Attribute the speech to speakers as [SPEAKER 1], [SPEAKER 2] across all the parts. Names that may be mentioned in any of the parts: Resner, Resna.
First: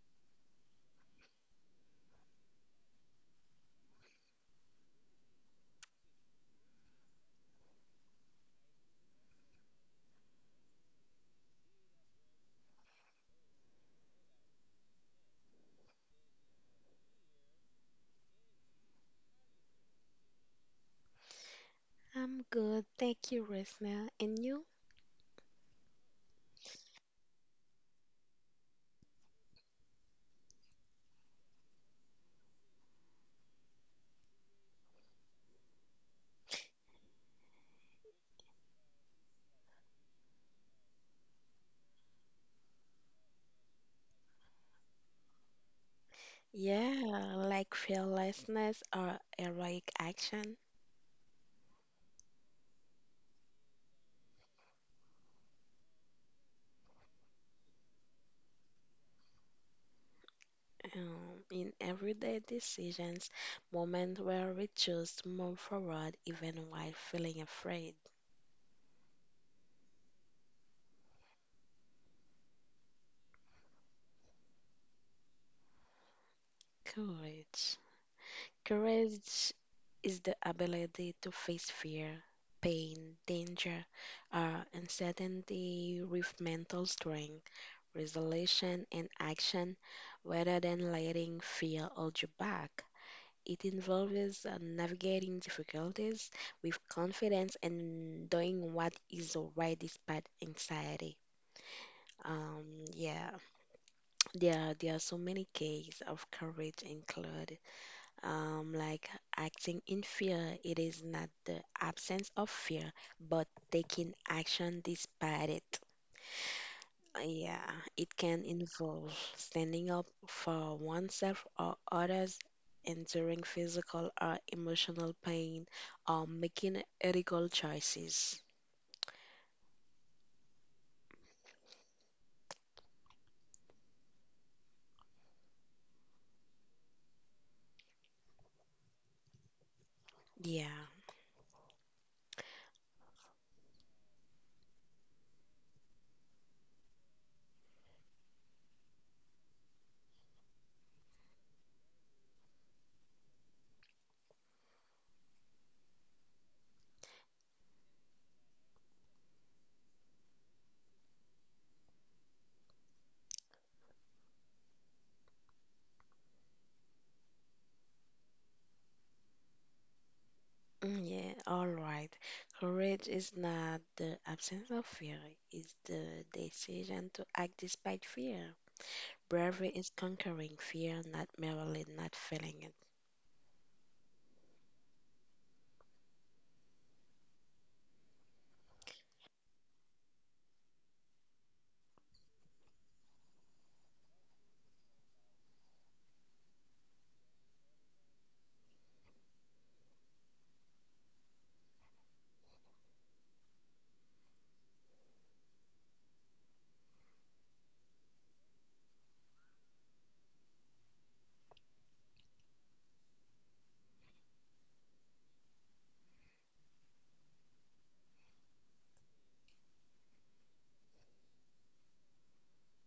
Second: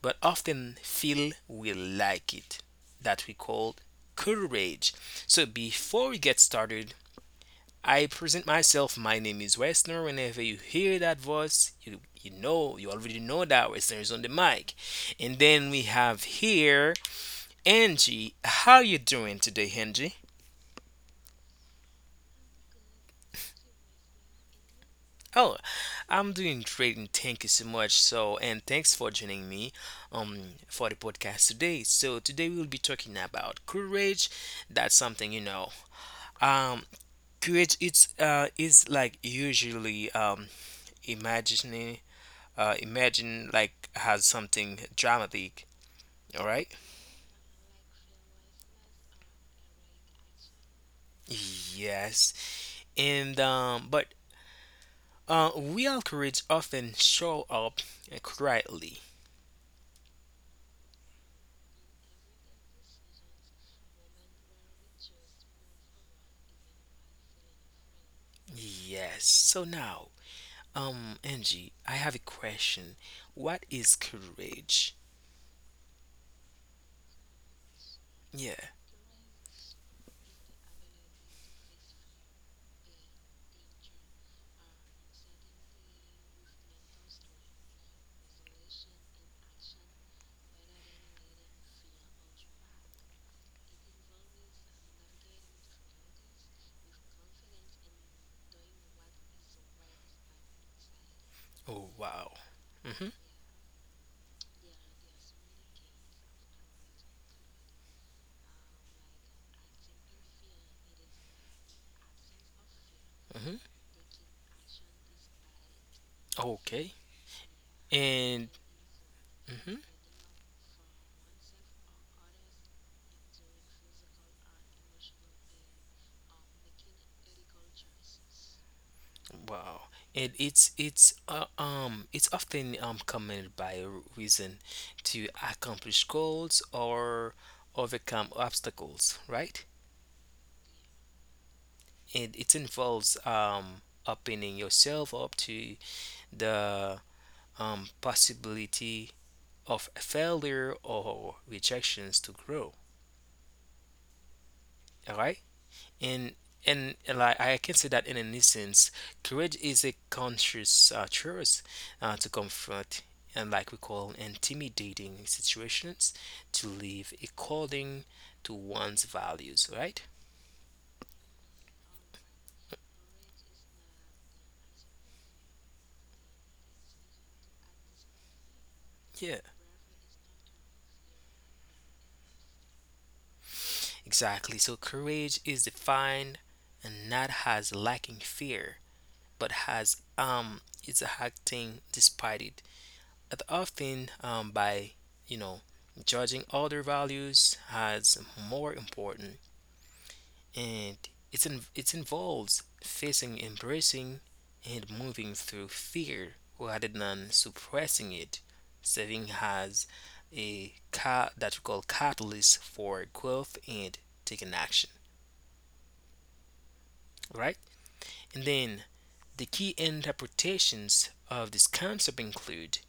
[SPEAKER 1] but often feel we like it that we call courage. So before we get started, I present myself. My name is Westner. Whenever you hear that voice, you know you already know that Westner is on the mic. And then we have here Angie. How you doing today, Angie?
[SPEAKER 2] I'm good, thank you, Resna. And you?
[SPEAKER 1] Oh, I'm doing great and thank you so much. So, and thanks for joining me for the podcast today. So, today we'll be talking about courage. That's something you know. Um Courage it's is like usually imagining imagine like has something dramatic, all right?
[SPEAKER 2] Yeah, like fearlessness or heroic action
[SPEAKER 1] Yes. And but real courage often show up quietly.
[SPEAKER 2] in everyday decisions, moment where we choose to move forward even while feeling afraid.
[SPEAKER 1] Yes. So now, Angie, I have a question. What is courage?
[SPEAKER 2] Courage.
[SPEAKER 1] Yeah.
[SPEAKER 2] Courage is the ability to face fear, pain, danger, or uncertainty with mental strength, resolution, and action rather than letting fear hold you back. It involves navigating difficulties with confidence and doing what is alright despite anxiety.
[SPEAKER 1] Oh, wow. Mhm.
[SPEAKER 2] Yeah, there are so many cases of courage included. Like acting in fear, it is not the absence of fear, but
[SPEAKER 1] Mhm.
[SPEAKER 2] taking action despite it.
[SPEAKER 1] Okay.
[SPEAKER 2] Yeah, it can
[SPEAKER 1] And
[SPEAKER 2] involve
[SPEAKER 1] mhm.
[SPEAKER 2] standing up for oneself or others, enduring physical or emotional pain, or making ethical choices.
[SPEAKER 1] Wow. And it's it's often commented by a reason to accomplish goals or overcome obstacles, right?
[SPEAKER 2] Yeah,
[SPEAKER 1] And it involves opening yourself up to the possibility of failure or rejections to grow. All right. And and like I can say that in an instance, courage is a conscious choice to confront and like we call intimidating situations to live according to one's values. Right?
[SPEAKER 2] mm, yeah, all right. Courage is not the absence of fear, it's the decision to act despite fear.
[SPEAKER 1] Yeah.
[SPEAKER 2] Bravery is conquering fear, not merely not feeling it.
[SPEAKER 1] Exactly. So courage is defined and not as lacking fear, but has it's acting despite it, it often by you know judging other values as more important, and it involves facing embracing and moving through fear rather than suppressing it, serving as a cat that we call catalyst for growth and taking action, right? And then the key interpretations of this concept include:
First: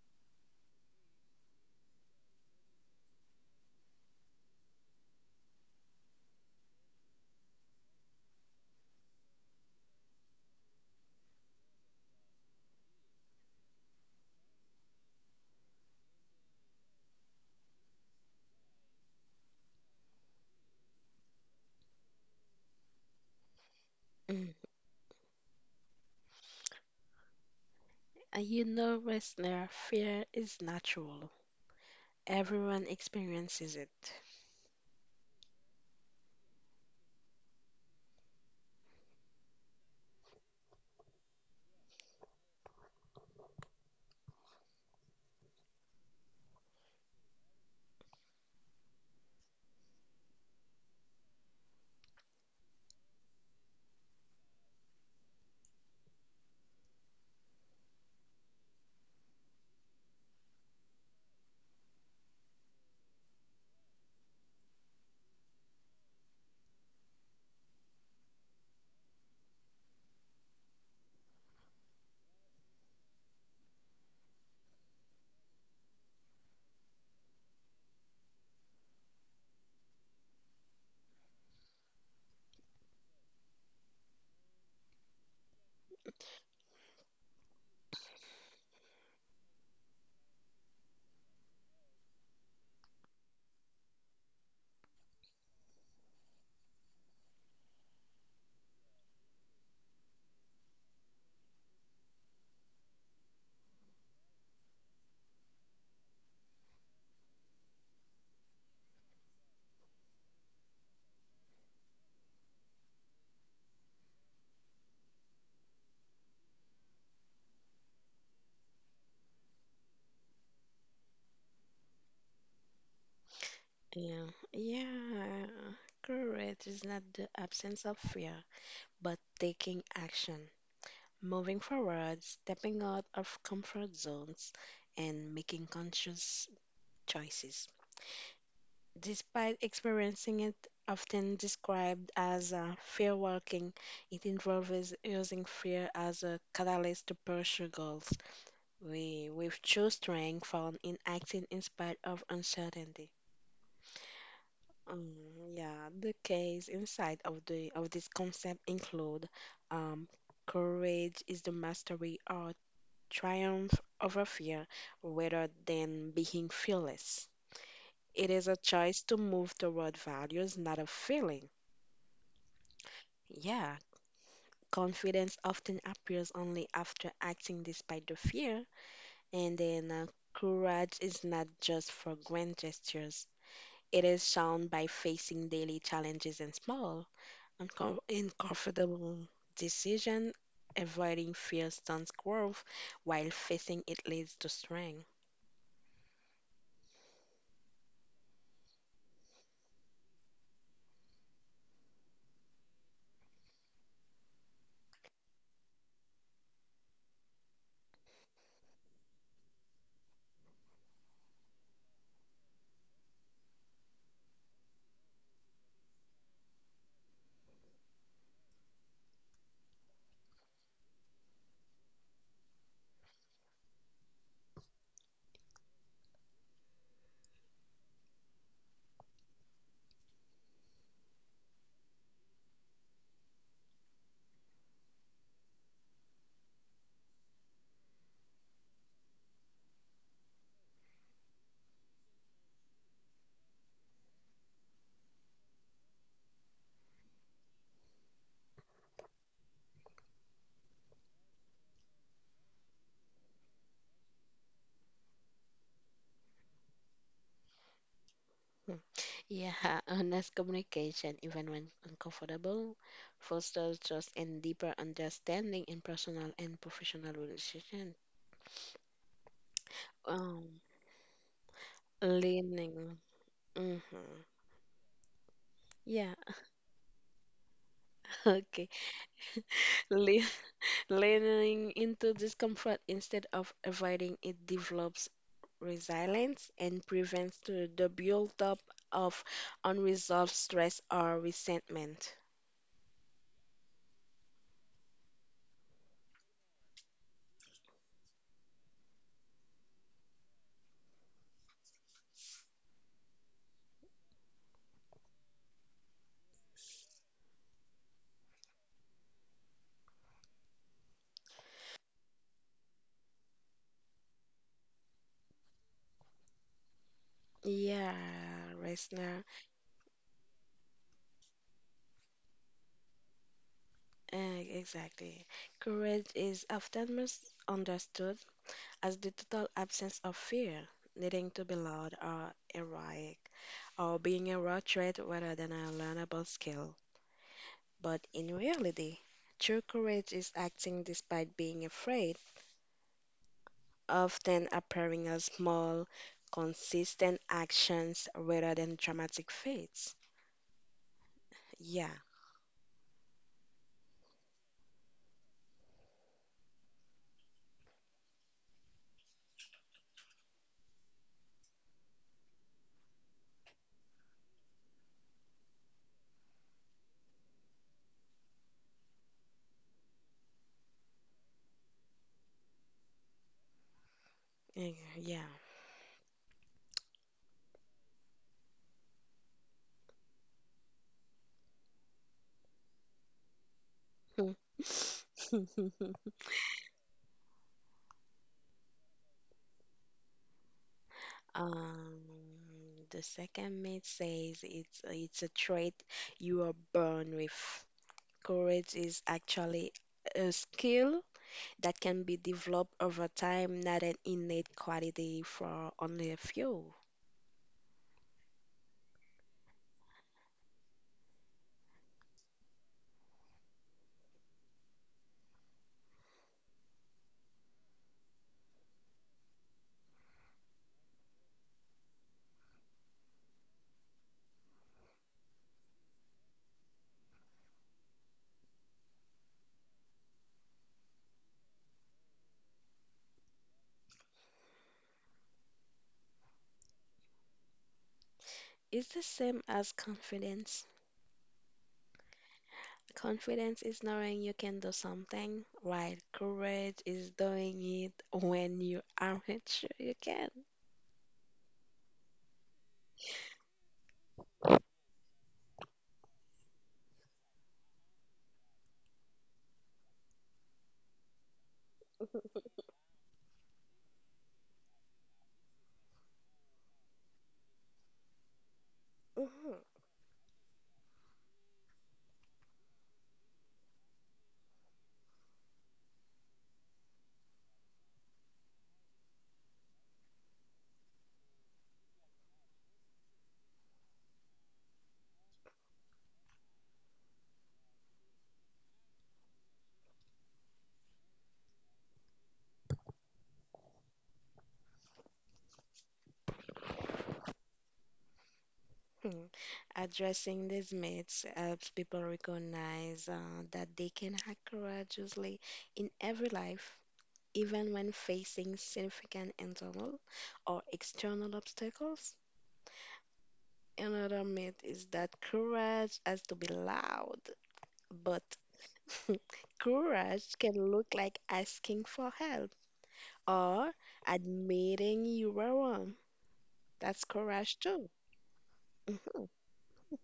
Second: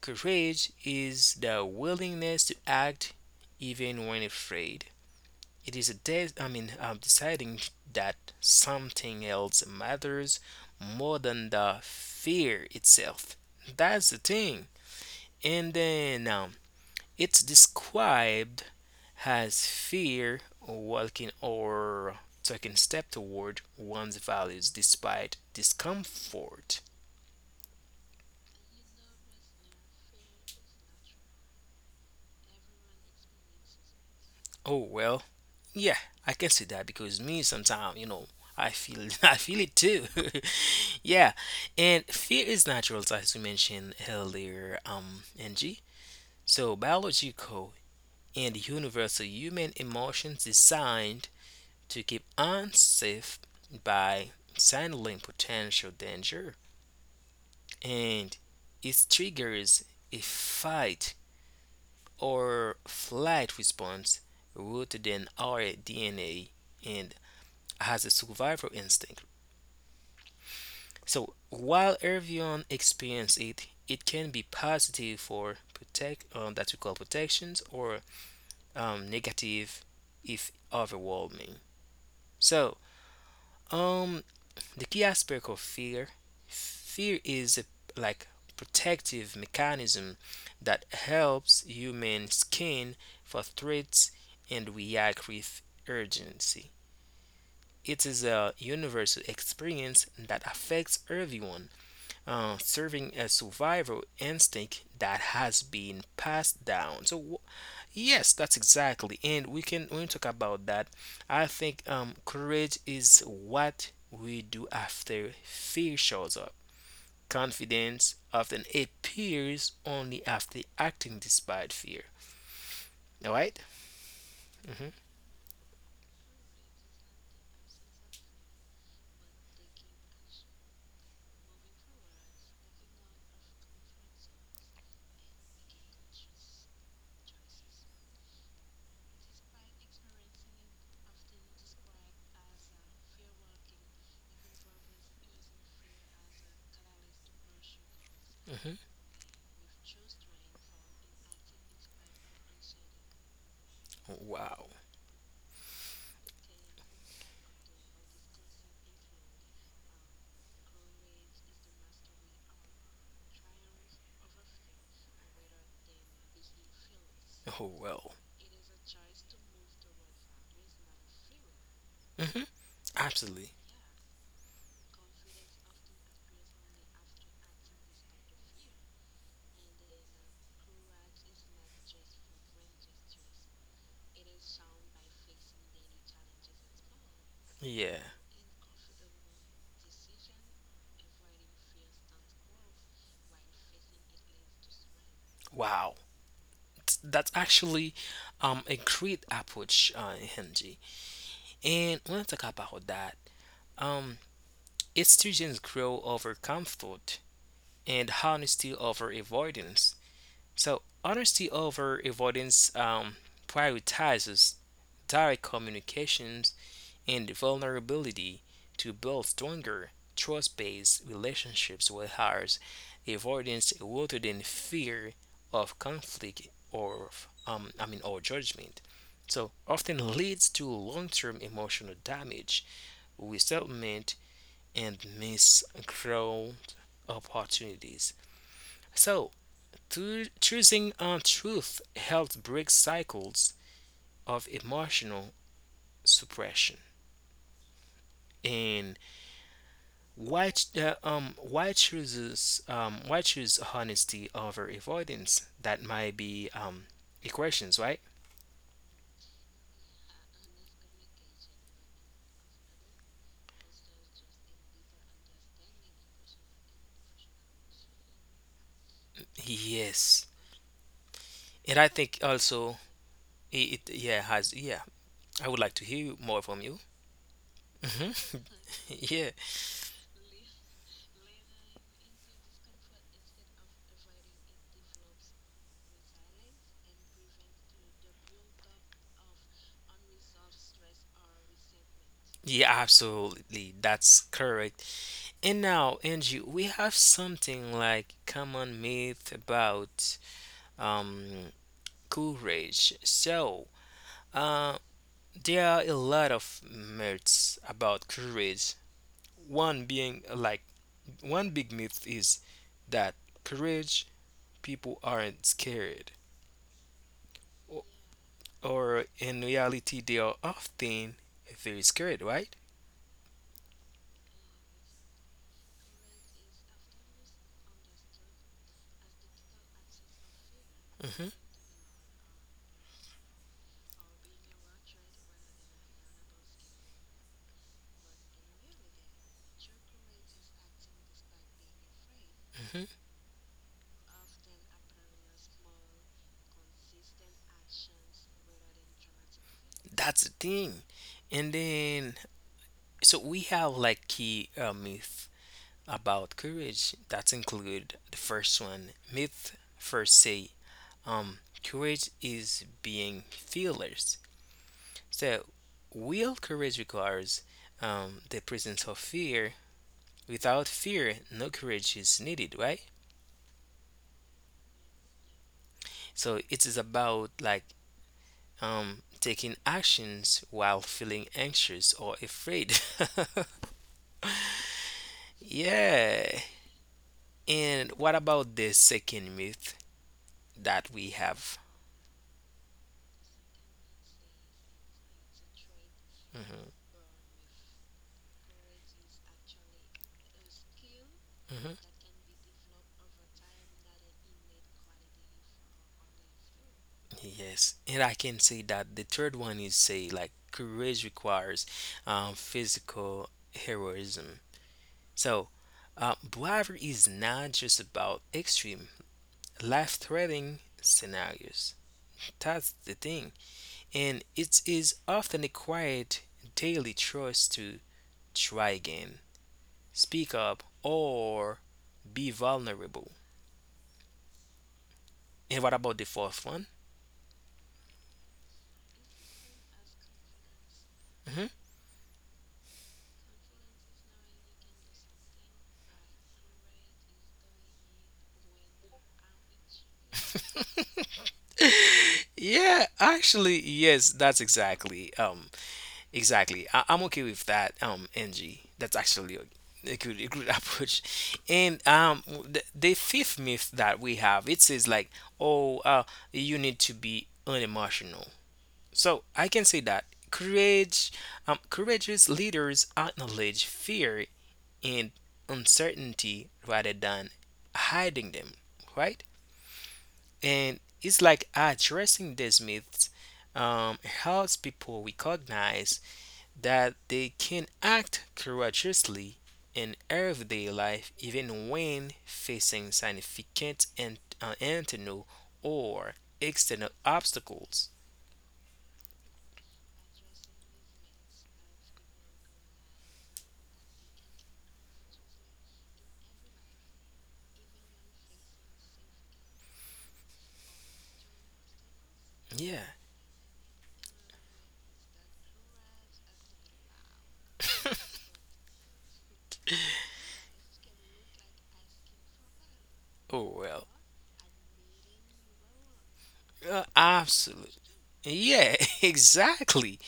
[SPEAKER 1] courage is the willingness to act even when afraid. It is a de- I mean deciding that something else matters more than the fear itself. That's the thing. And then, it's described as fear walking or taking step toward one's
[SPEAKER 2] Mm.
[SPEAKER 1] values despite discomfort.
[SPEAKER 2] And you know, listener, fear is natural. Everyone experiences it.
[SPEAKER 1] Oh well. Yeah, I can see that because me sometimes, you know, I feel I feel it too. Yeah, and fear is natural, as you mentioned earlier, Angie. So biological and universal human emotions designed to keep unsafe by signaling potential danger, and it triggers a fight or flight response rooted in our DNA and has a survival instinct. So while everyone experiences it, it can be positive for protect that we call protections or negative if overwhelming. So, um, the key aspect of fear, fear is a, like, protective mechanism that helps human skin for threats and react with urgency. It is a universal experience that affects everyone, serving a survival instinct that has been passed down. So yes, that's exactly, and we can talk about that, I think courage is what we do after fear shows up. Confidence often appears only after acting despite fear. All right?
[SPEAKER 2] Yeah,
[SPEAKER 1] Mm-hmm.
[SPEAKER 2] yeah, correct. It's not the absence of fear, but taking action, moving forward, stepping out of comfort zones, and making conscious choices. Despite experiencing it often described as fear walking, it involves using fear as a catalyst to pursue goals.
[SPEAKER 1] Mm-hmm.
[SPEAKER 2] We've chose strength found in acting in spite of uncertainty.
[SPEAKER 1] Wow.
[SPEAKER 2] Mm, yeah, the case inside of this concept include um, courage is the mastery or triumph over fear rather than being fearless.
[SPEAKER 1] Oh well.
[SPEAKER 2] It is a choice to move toward values, not a feeling.
[SPEAKER 1] Mm-hmm. Absolutely.
[SPEAKER 2] Yeah, confidence often appears only after acting despite the fear, and then courage is not just for grand gestures. It is shown by facing daily challenges and small,
[SPEAKER 1] Yeah.
[SPEAKER 2] uncomfortable decision. Avoiding fear stunts growth, while facing it leads to strength.
[SPEAKER 1] Wow. That's actually a great approach, Henji. And I want to talk about that. Um, its students grow over comfort and honesty over avoidance. So honesty over avoidance prioritizes direct communications and vulnerability to build stronger trust-based relationships with others. Avoidance rooted in fear of conflict or of, or judgment. So often leads to long-term emotional damage resettlement, and miss growth opportunities. So, to choosing on truth helps break cycles of emotional suppression. And why why chooses why choose honesty over avoidance? That might be equations, right?
[SPEAKER 2] Hmm. Yeah, honest communication, even when uncomfortable, fosters trust and deeper understanding in personal and professional relationships.
[SPEAKER 1] Yes,
[SPEAKER 2] Um,
[SPEAKER 1] and I think also
[SPEAKER 2] leaning.
[SPEAKER 1] it,
[SPEAKER 2] Hmm.
[SPEAKER 1] it yeah has yeah. I would like to hear
[SPEAKER 2] Yeah,
[SPEAKER 1] more from you. Hmm. Yeah.
[SPEAKER 2] okay. Leaning into discomfort instead of avoiding it develops resilience and prevents the buildup of unresolved stress or resentment.
[SPEAKER 1] Yeah, absolutely. That's correct. And now, Angie, we have something like common myth about um courage. So, uh, there are a lot of myths about courage. One being like one big myth is that courage people aren't scared, or,
[SPEAKER 2] Yeah,
[SPEAKER 1] or
[SPEAKER 2] Resner.
[SPEAKER 1] in reality, they are often very scared, right?
[SPEAKER 2] Exactly. Courage is often misunderstood as the total absence of fear,
[SPEAKER 1] Hmm.
[SPEAKER 2] needing to be loud or heroic, or being a raw trait rather than a learnable skill. But in reality, true courage is acting despite being afraid,
[SPEAKER 1] Hmm.
[SPEAKER 2] often appearing as small, consistent actions rather than dramatic feats.
[SPEAKER 1] That's the thing. And
[SPEAKER 2] Yeah,
[SPEAKER 1] then, so we have like key myth about courage that include the first one myth first say courage is being fearless. So real courage requires the presence of fear. Without fear, no courage is needed, right?
[SPEAKER 2] eh, yeah.
[SPEAKER 1] So it is about like taking actions while feeling anxious or afraid.
[SPEAKER 2] Hmm.
[SPEAKER 1] Yeah. And what about the second myth that we have?
[SPEAKER 2] Um, the second myth says it's a trait you are
[SPEAKER 1] Mhm,
[SPEAKER 2] born with. Courage is actually a skill that
[SPEAKER 1] mhm.
[SPEAKER 2] can be developed over time, not an innate quality for only a few.
[SPEAKER 1] Yes, and I can say that the third one is say like courage requires physical heroism. So, bravery is not just about extreme life-threatening scenarios. That's the thing, and it is often a quiet daily choice to try again, speak up, or be vulnerable. And what about the fourth one?
[SPEAKER 2] Is the same as confidence.
[SPEAKER 1] Mm-hmm.
[SPEAKER 2] Confidence is knowing you can do something, while courage is doing it when you aren't sure you can.
[SPEAKER 1] Yeah, actually, yes, that's exactly, exactly. I'm okay with that, Angie. That's actually a good approach. And the fifth myth that we have, it says like, oh, you need to be unemotional. So I
[SPEAKER 2] Mhm.
[SPEAKER 1] can say that courage, courageous leaders acknowledge fear and uncertainty rather than hiding them, right? And it's like addressing these myths helps people recognize that they can act courageously in everyday life even when facing significant and internal or external obstacles.
[SPEAKER 2] Addressing these myths helps people recognize that they can act courageously in every life, even when facing significant internal or external obstacles.
[SPEAKER 1] Yeah.
[SPEAKER 2] Another myth is that courage has to be loud, but courage can look like asking for help
[SPEAKER 1] Oh
[SPEAKER 2] or
[SPEAKER 1] well.
[SPEAKER 2] admitting you were wrong. That's courage
[SPEAKER 1] Absolutely.
[SPEAKER 2] too.
[SPEAKER 1] Yeah,
[SPEAKER 2] Mhm.
[SPEAKER 1] exactly.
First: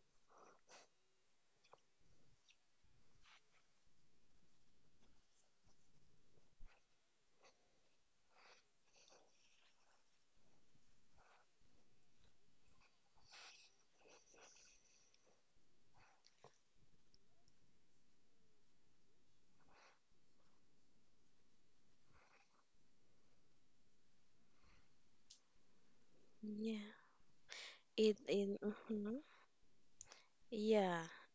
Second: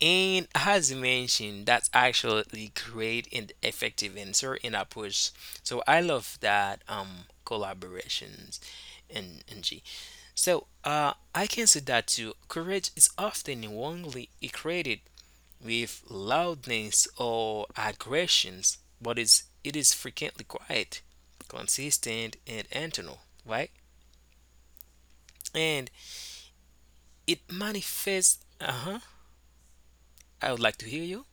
[SPEAKER 1] And as you mentioned, that's actually great and effective answer and approach. So I love that collaborations and G. So I can say that too. Courage is often wrongly equated with loudness or aggressions, but it is frequently quiet, consistent and internal, right? And
[SPEAKER 2] Yeah.
[SPEAKER 1] it
[SPEAKER 2] It
[SPEAKER 1] manifests,
[SPEAKER 2] in
[SPEAKER 1] uh-huh.
[SPEAKER 2] mhm.
[SPEAKER 1] I would like to
[SPEAKER 2] Yeah.
[SPEAKER 1] hear you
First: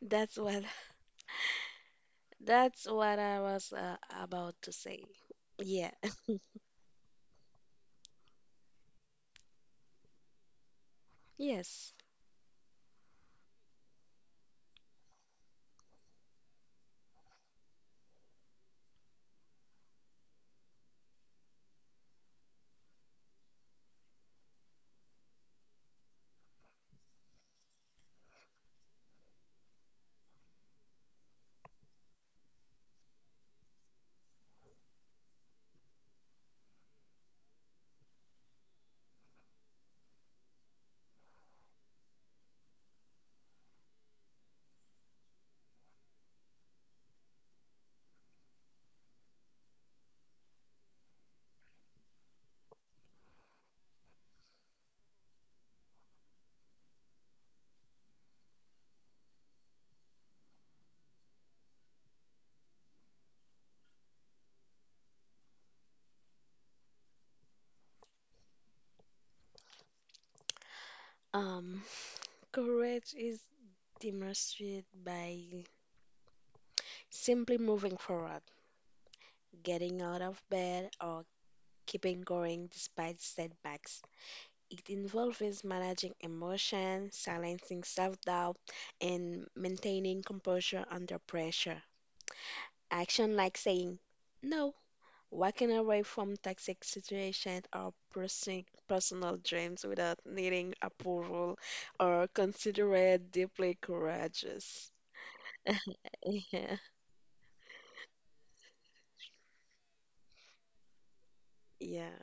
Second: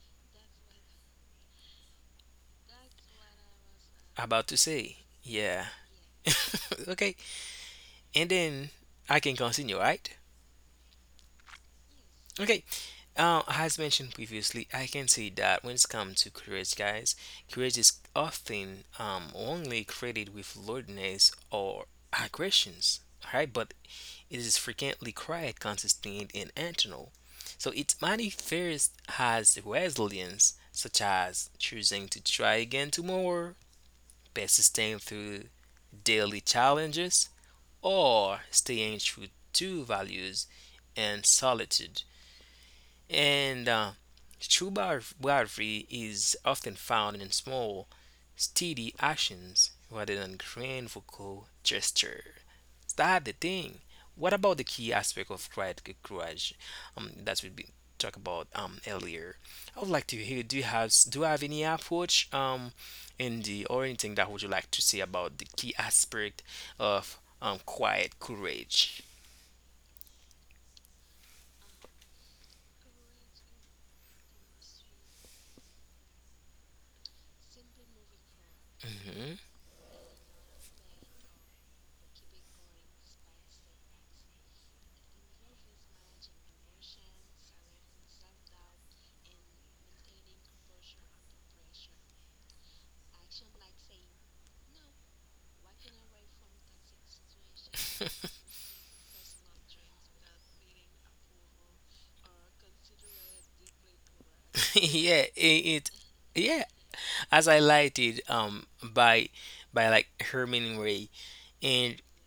[SPEAKER 2] That's what that's what I was
[SPEAKER 1] about
[SPEAKER 2] about
[SPEAKER 1] to
[SPEAKER 2] to
[SPEAKER 1] say.
[SPEAKER 2] say.
[SPEAKER 1] Yeah.
[SPEAKER 2] Yeah.
[SPEAKER 1] Okay. And then I can continue, right?
[SPEAKER 2] Yes.
[SPEAKER 1] Okay. As mentioned previously, I can say that when it's come to courage, guys, courage is often wrongly credited with loudness or aggressions, right? But it is frequently quiet, consistent, and internal. So it manifests as resilience, such as choosing to try again tomorrow, persisting through daily challenges, or staying true to values and solitude. And true bravery is often found in small, steady actions rather than grand vocal gesture. That's the thing. What about the key aspect of courage? That we be talk about earlier. I would like to hear. Do you have any approach in the or anything that would you like to say about the key aspect of quiet courage?
[SPEAKER 2] Um courage is demonstrated by simply moving forward,
[SPEAKER 1] Hmm.
[SPEAKER 2] getting out of bed or keeping going despite setbacks. It involves managing emotion, silencing self-doubt, and maintaining composure under pressure. Action like saying no, walking away from toxic situations, or pursuing personal dreams without needing approval, or considered deeply courageous.
[SPEAKER 1] Yeah, it yeah.
[SPEAKER 2] Yeah.
[SPEAKER 1] As I lighted by like Herman Ray and
[SPEAKER 2] Yeah.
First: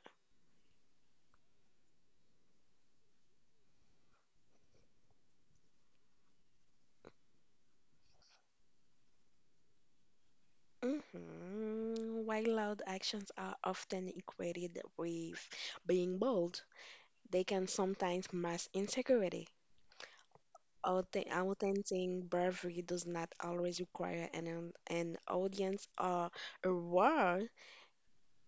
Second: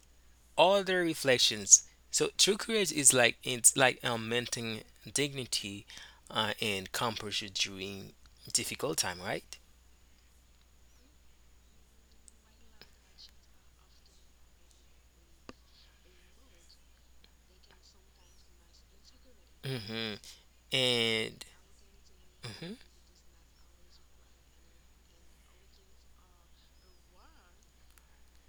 [SPEAKER 1] all their reflections. So true courage is like it's like maintaining dignity and composure during difficult time, right?
[SPEAKER 2] Hmm. While loud actions are often equated with being bold, they can sometimes mask insecurity.
[SPEAKER 1] Hmm. And
[SPEAKER 2] Authentic
[SPEAKER 1] mhm.
[SPEAKER 2] bravery does not always require an audience or a war.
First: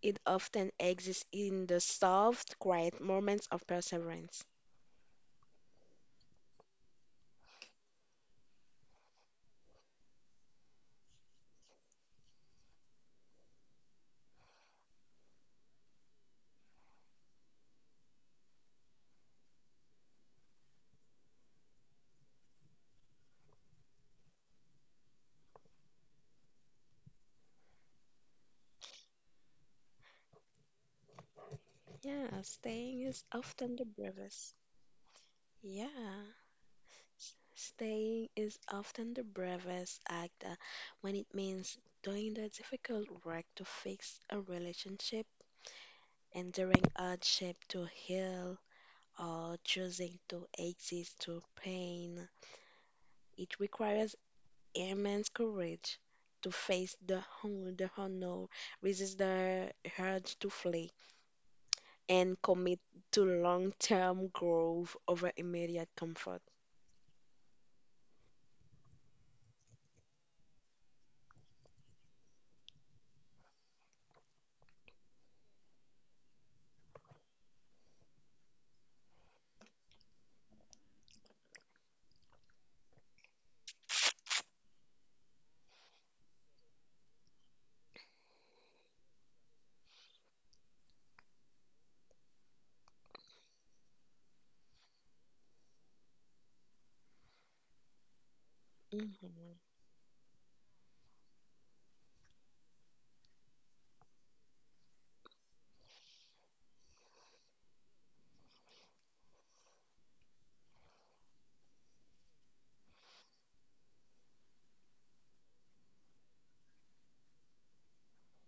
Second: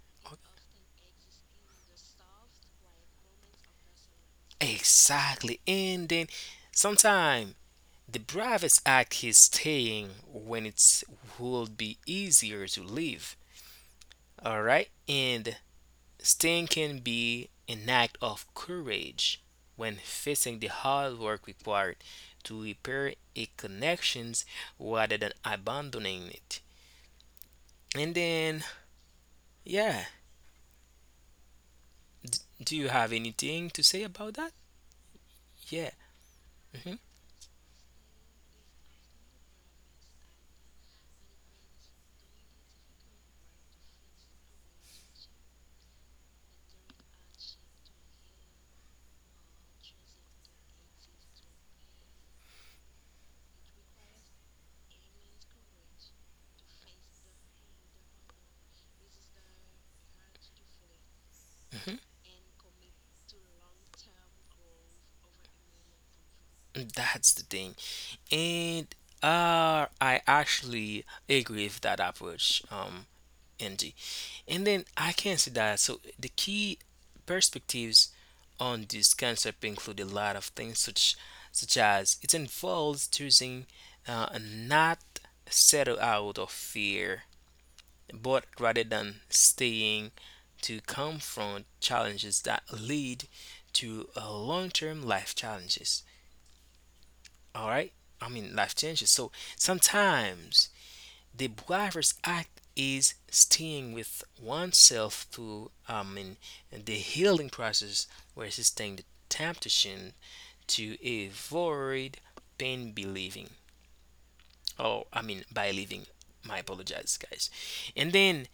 [SPEAKER 2] It often exists in the soft, quiet moments of perseverance.
[SPEAKER 1] Exactly. And then sometime the bravest act is staying when it's will be easier to live. All right, and staying can be an act of courage when facing the hard work required to repair a connections rather than abandoning it. And then, yeah,
[SPEAKER 2] Yeah,
[SPEAKER 1] do
[SPEAKER 2] staying
[SPEAKER 1] you have
[SPEAKER 2] is often
[SPEAKER 1] anything
[SPEAKER 2] the
[SPEAKER 1] to say about
[SPEAKER 2] bravest.
[SPEAKER 1] that? Yeah.
[SPEAKER 2] Yeah,
[SPEAKER 1] Hmm.
[SPEAKER 2] staying is often the bravest act when it means doing the difficult work to fix a relationship, enduring hardship to heal, or choosing to exist to pain. It requires immense courage to face the hunger, the unknown, resist the urge to flee,
[SPEAKER 1] Hmm.
[SPEAKER 2] and commit to long-term growth over immediate comfort.
[SPEAKER 1] That's the thing. And I actually agree with that approach, Angie. And then I can see that. So the key perspectives on this concept include a lot of things, such, such as it involves choosing not settle out of fear, but rather than staying to confront challenges that lead to long-term life challenges. All right, I mean life changes. So
[SPEAKER 2] Mhm.
[SPEAKER 1] sometimes the braver's act is staying with oneself through, I mean, the healing process where resisting the temptation to avoid pain believing, oh, I mean by living, my apologies guys, and then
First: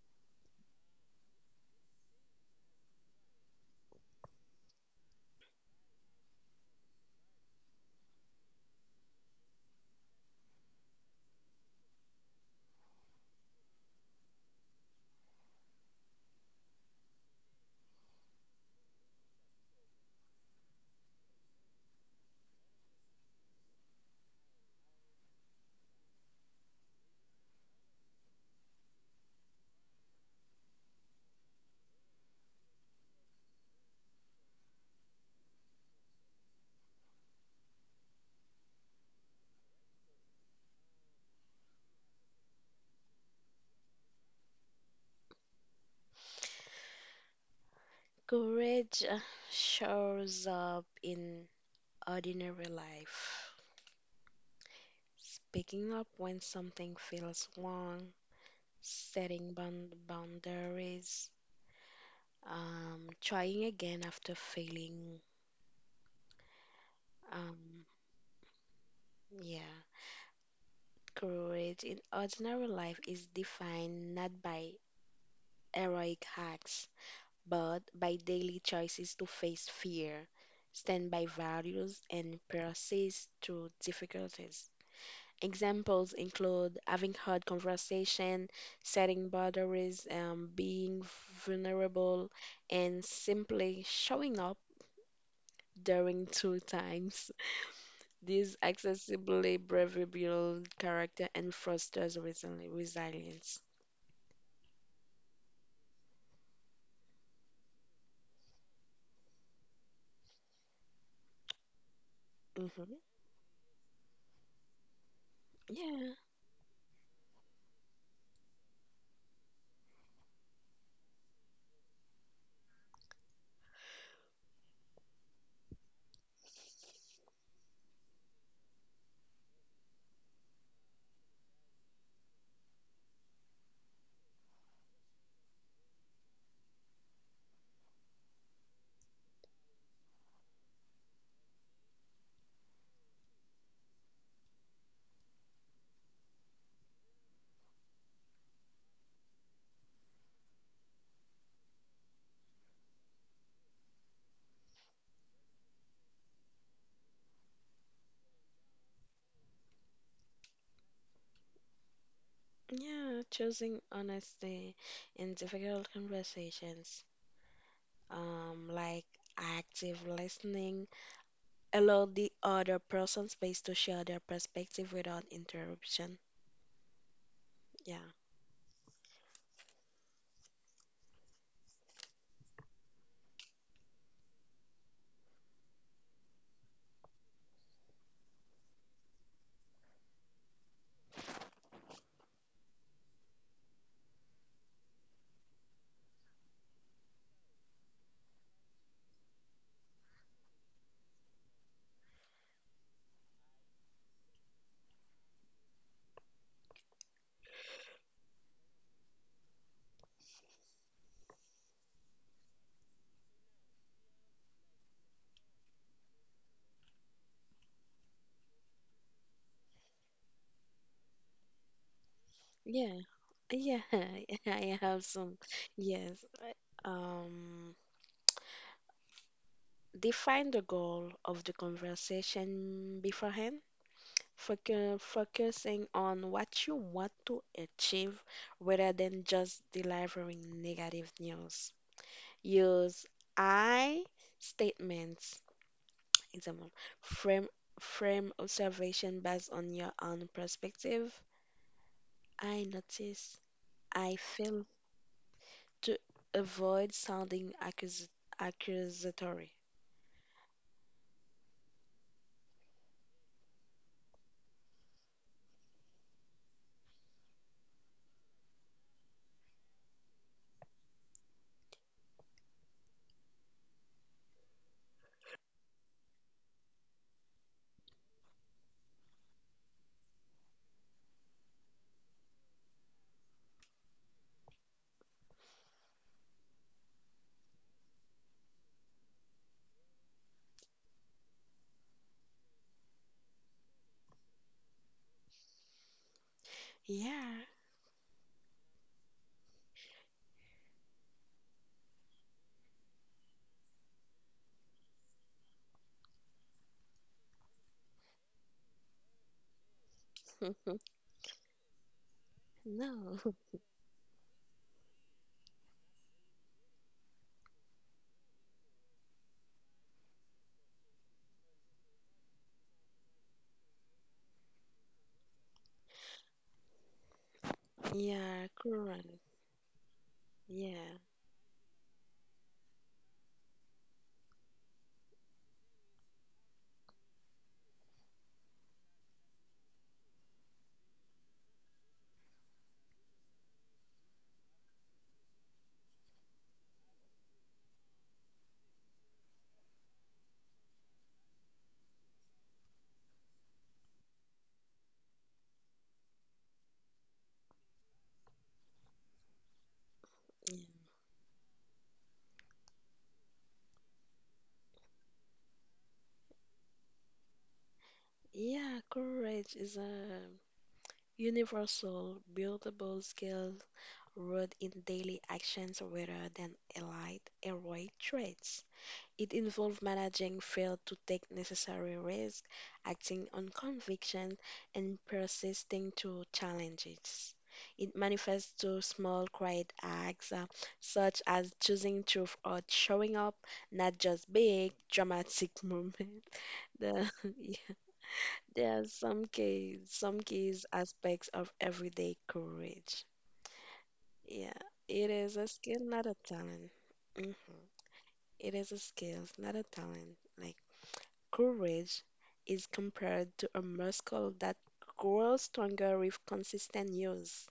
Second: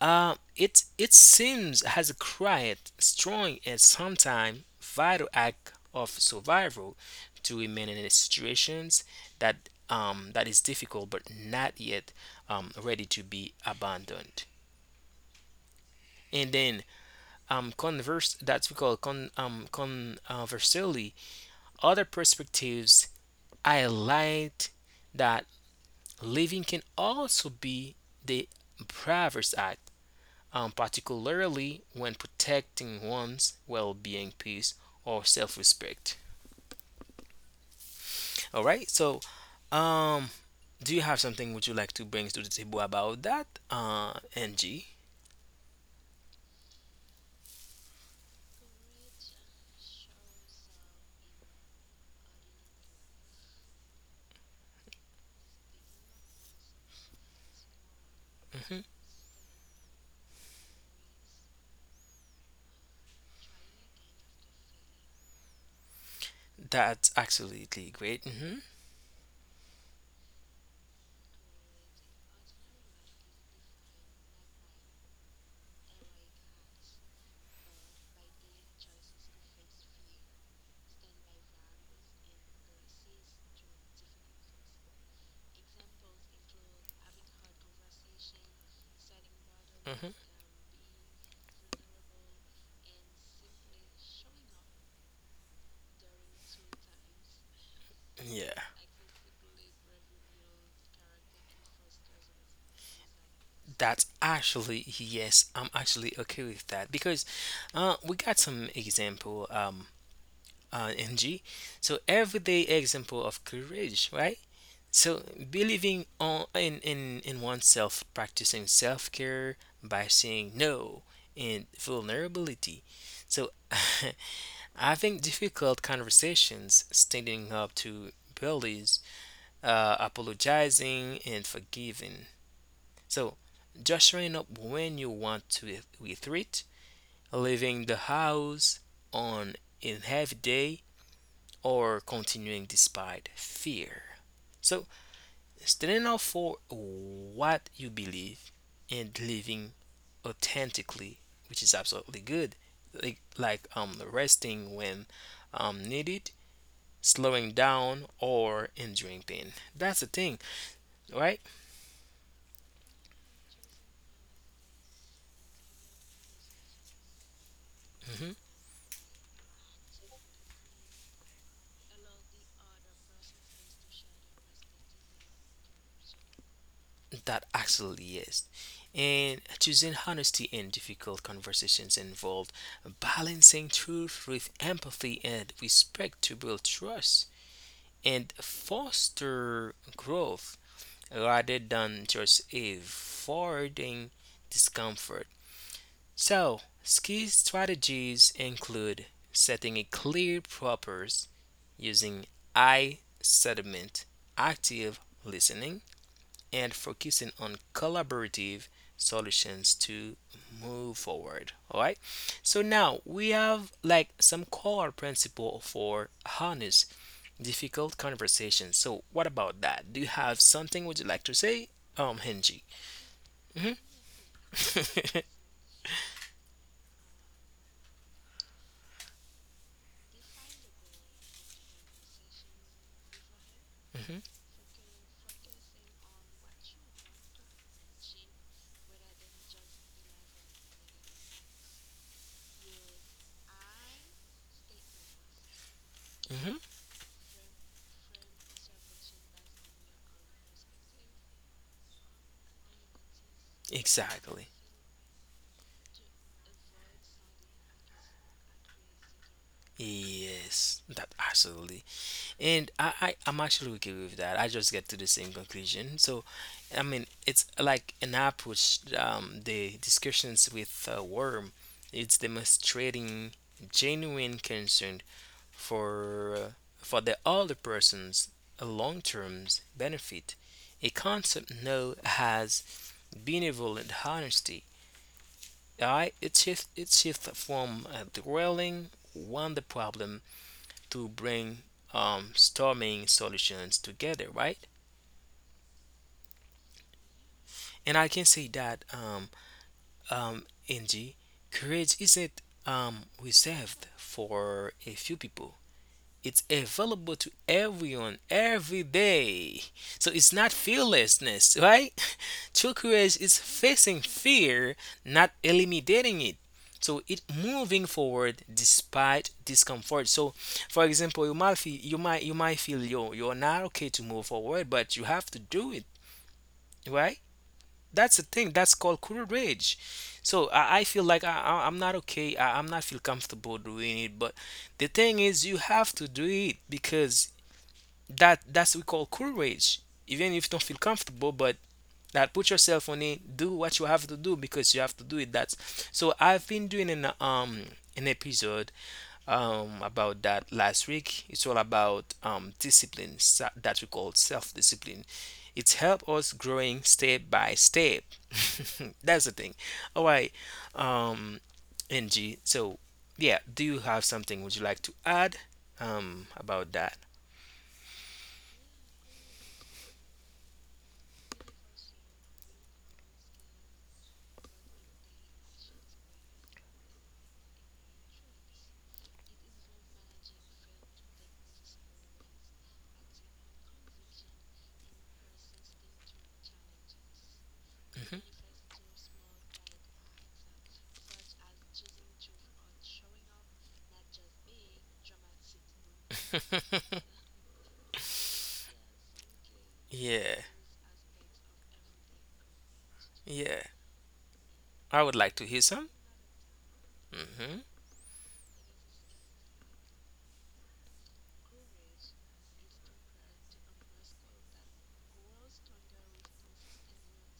[SPEAKER 1] it it seems has a quiet, strong, and sometimes vital act of survival to remain in situations that that is difficult but not yet ready to be abandoned. And then converse that we call con conversely, other perspectives highlight that living can also be the bravest act, particularly when protecting one's well-being, peace, or self-respect. All right. So, um, do you have something would you like to bring to the table about that, NG?
[SPEAKER 2] Courage shows up in ordinary life. Speaking up when something feels wrong,
[SPEAKER 1] Hmm.
[SPEAKER 2] setting boundaries, trying again after failing.
[SPEAKER 1] That's
[SPEAKER 2] Um,
[SPEAKER 1] absolutely great. Hmm.
[SPEAKER 2] yeah. Courage in ordinary life is defined not by heroic acts, but by daily choices to face fear, stand by values, and persist through difficulties. Examples include having hard conversation, setting boundaries,
[SPEAKER 1] Hmm.
[SPEAKER 2] being vulnerable, and simply showing up during two times. This
[SPEAKER 1] Yeah,
[SPEAKER 2] accessibly bravery builds character and fosters resilience.
[SPEAKER 1] that's actually yes. I'm actually okay with that because we got some example NG. So everyday
[SPEAKER 2] Hmm.
[SPEAKER 1] example of courage, right? So believing
[SPEAKER 2] Yeah,
[SPEAKER 1] on in oneself, practicing self care by saying no and vulnerability. So having difficult conversations, standing up to bullies, apologizing and forgiving. So just showing up when you want to retreat, leaving the house on a heavy day, or continuing despite fear. So standing up for what you believe and living authentically, which is absolutely good. Like resting when needed, slowing down or enduring pain. That's the thing, right?
[SPEAKER 2] yeah, choosing honesty in difficult conversations,
[SPEAKER 1] Hmm.
[SPEAKER 2] like active listening, allow the other person space to share their perspective without interruption.
[SPEAKER 1] That
[SPEAKER 2] Yeah,
[SPEAKER 1] actually is. And choosing honesty in difficult conversations involved balancing truth with empathy and respect to build trust and foster growth rather than just avoiding discomfort. So, key strategies include setting a clear purpose, using I sediment, active listening, and focusing on collaborative solutions to move forward. All right. So now we have like some core principle for honest difficult conversation. So, what about that? Do you have something would you like to say, Henji?
[SPEAKER 2] yeah, yeah,
[SPEAKER 1] hmm
[SPEAKER 2] I have some. Yes, I- um, define the goal of the conversation beforehand.
[SPEAKER 1] hmm
[SPEAKER 2] Focusing on what you want to achieve rather than just delivering negative news. Use I statements.
[SPEAKER 1] hmm
[SPEAKER 2] Example, frame frame observation based on your own perspective. I notice. I
[SPEAKER 1] Exactly.
[SPEAKER 2] feel to avoid sounding accusatory.
[SPEAKER 1] Yes, that absolutely. And I'm actually okay with that. I just get to the same conclusion. So, I mean, it's like an approach. The discussions with Worm, it's demonstrating genuine concern for uh, for the other person's long-term benefit. A concept known as benevolent honesty. I it shift from dwelling on the problem to bring storming solutions together, right?
[SPEAKER 2] Yeah.
[SPEAKER 1] And I can say that NG courage isn't reserved for a few people. It's available to everyone every day. So it's not fearlessness, right? True courage
[SPEAKER 2] No.
[SPEAKER 1] is facing fear, not eliminating it. So it moving forward despite discomfort. So, for example, you might feel yo you're not okay to move forward, but you have to do it, right? That's the
[SPEAKER 2] Yeah,
[SPEAKER 1] thing. That's called
[SPEAKER 2] correct.
[SPEAKER 1] courage. So I
[SPEAKER 2] Yeah.
[SPEAKER 1] feel like I'm not okay. I'm not feel comfortable doing it, but the thing is, you have to do it because that's we call courage even if you don't feel comfortable, but that put yourself on it, do what you have to do because you have to do it. That's so I've been doing an episode about that last week. It's all about discipline, that we call self-discipline. It's help us growing step by step. That's the thing. All right.
[SPEAKER 2] Yeah,
[SPEAKER 1] um ng so Yeah, do you have something would you like to add about that?
[SPEAKER 2] yeah, courage is a universal, buildable skills rooted in daily actions rather than elite, heroic traits. It involves managing fear to take necessary risks, acting on conviction, and persisting to challenges. It manifests through small, quiet acts, such as choosing truth or showing up, not just big, dramatic moments. The, there are some keys, some
[SPEAKER 1] Yeah,
[SPEAKER 2] keys aspects of everyday courage.
[SPEAKER 1] yeah.
[SPEAKER 2] Yeah,
[SPEAKER 1] I
[SPEAKER 2] it
[SPEAKER 1] would
[SPEAKER 2] is
[SPEAKER 1] like
[SPEAKER 2] a
[SPEAKER 1] to hear
[SPEAKER 2] skill,
[SPEAKER 1] some.
[SPEAKER 2] not a talent. Hmm.
[SPEAKER 1] hmm
[SPEAKER 2] It is a skill, not a talent. Like courage is compared to a muscle that grows stronger with consistent use.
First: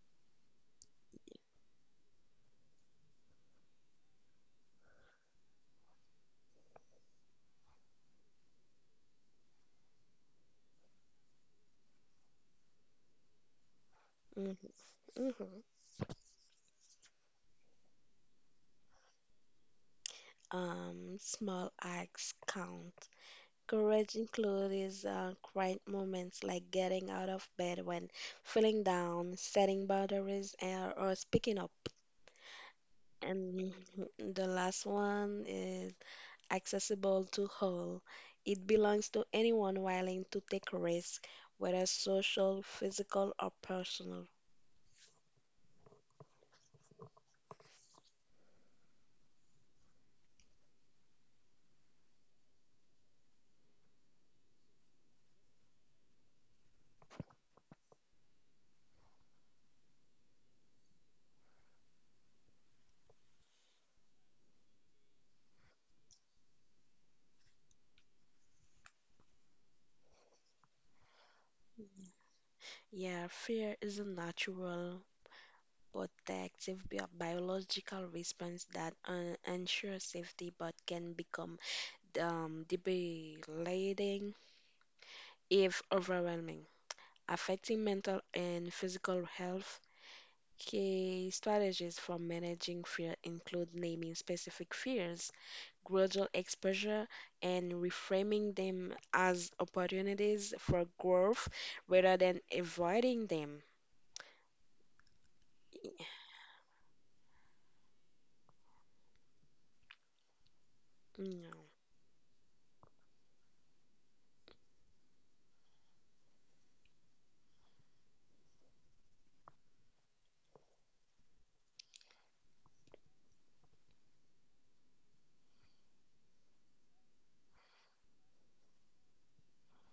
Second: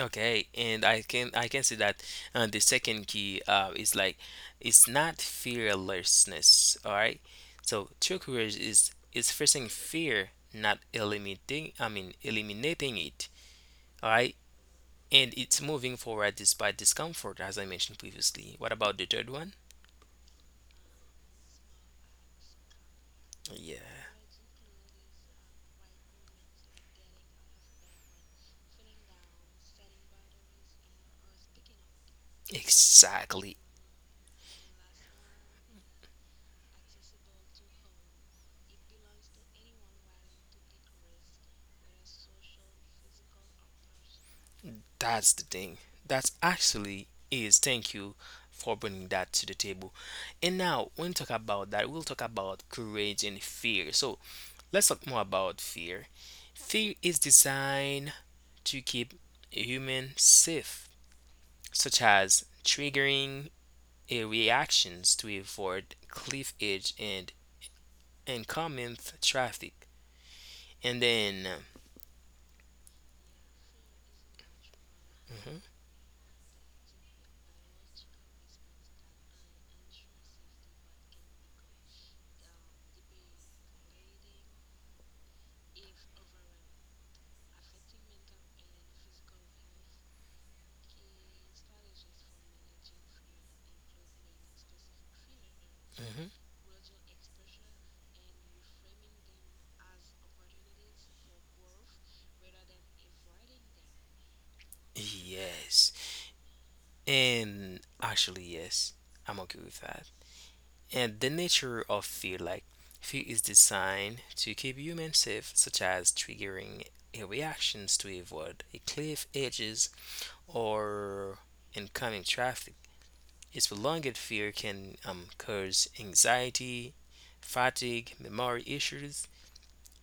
[SPEAKER 1] Okay, and I can see that the second key is like it's not fearlessness. All right, so true courage is facing fear, not eliminating. I mean, eliminating it. All right,
[SPEAKER 2] Hmm.
[SPEAKER 1] and
[SPEAKER 2] Hmm.
[SPEAKER 1] it's moving forward despite discomfort, as I mentioned previously. What about the third one?
[SPEAKER 2] Small acts count.
[SPEAKER 1] Yeah,
[SPEAKER 2] Courage includes quiet moments like getting out of bed when feeling down, setting boundaries, and, or speaking up.
[SPEAKER 1] exactly.
[SPEAKER 2] And the last one is accessible to all. It belongs to anyone willing to take risk, whether social, physical, or personal.
[SPEAKER 1] That's the thing. That's actually is. Thank you for bringing that to the table. And now, when we talk about that, we'll talk about courage and fear. So, let's talk more about fear. Fear is designed to keep a human safe, such as triggering a reactions to avoid cliff edge and oncoming traffic. And then,
[SPEAKER 2] Yeah, fear is a natural
[SPEAKER 1] mhm,
[SPEAKER 2] protective biological response that ensures safety but can become debilitating if overwhelming, affecting mental and physical health. Okay, strategies for managing fear include naming specific fears, gradual
[SPEAKER 1] mhm,
[SPEAKER 2] exposure, and reframing them as opportunities for growth rather than avoiding them.
[SPEAKER 1] yes, and actually, yes, I'm okay with that. And the
[SPEAKER 2] No.
[SPEAKER 1] nature of fear, like fear is designed to keep humans safe, such as triggering a reactions to avoid a cliff edges or incoming traffic. Its prolonged fear can cause anxiety, fatigue, memory issues,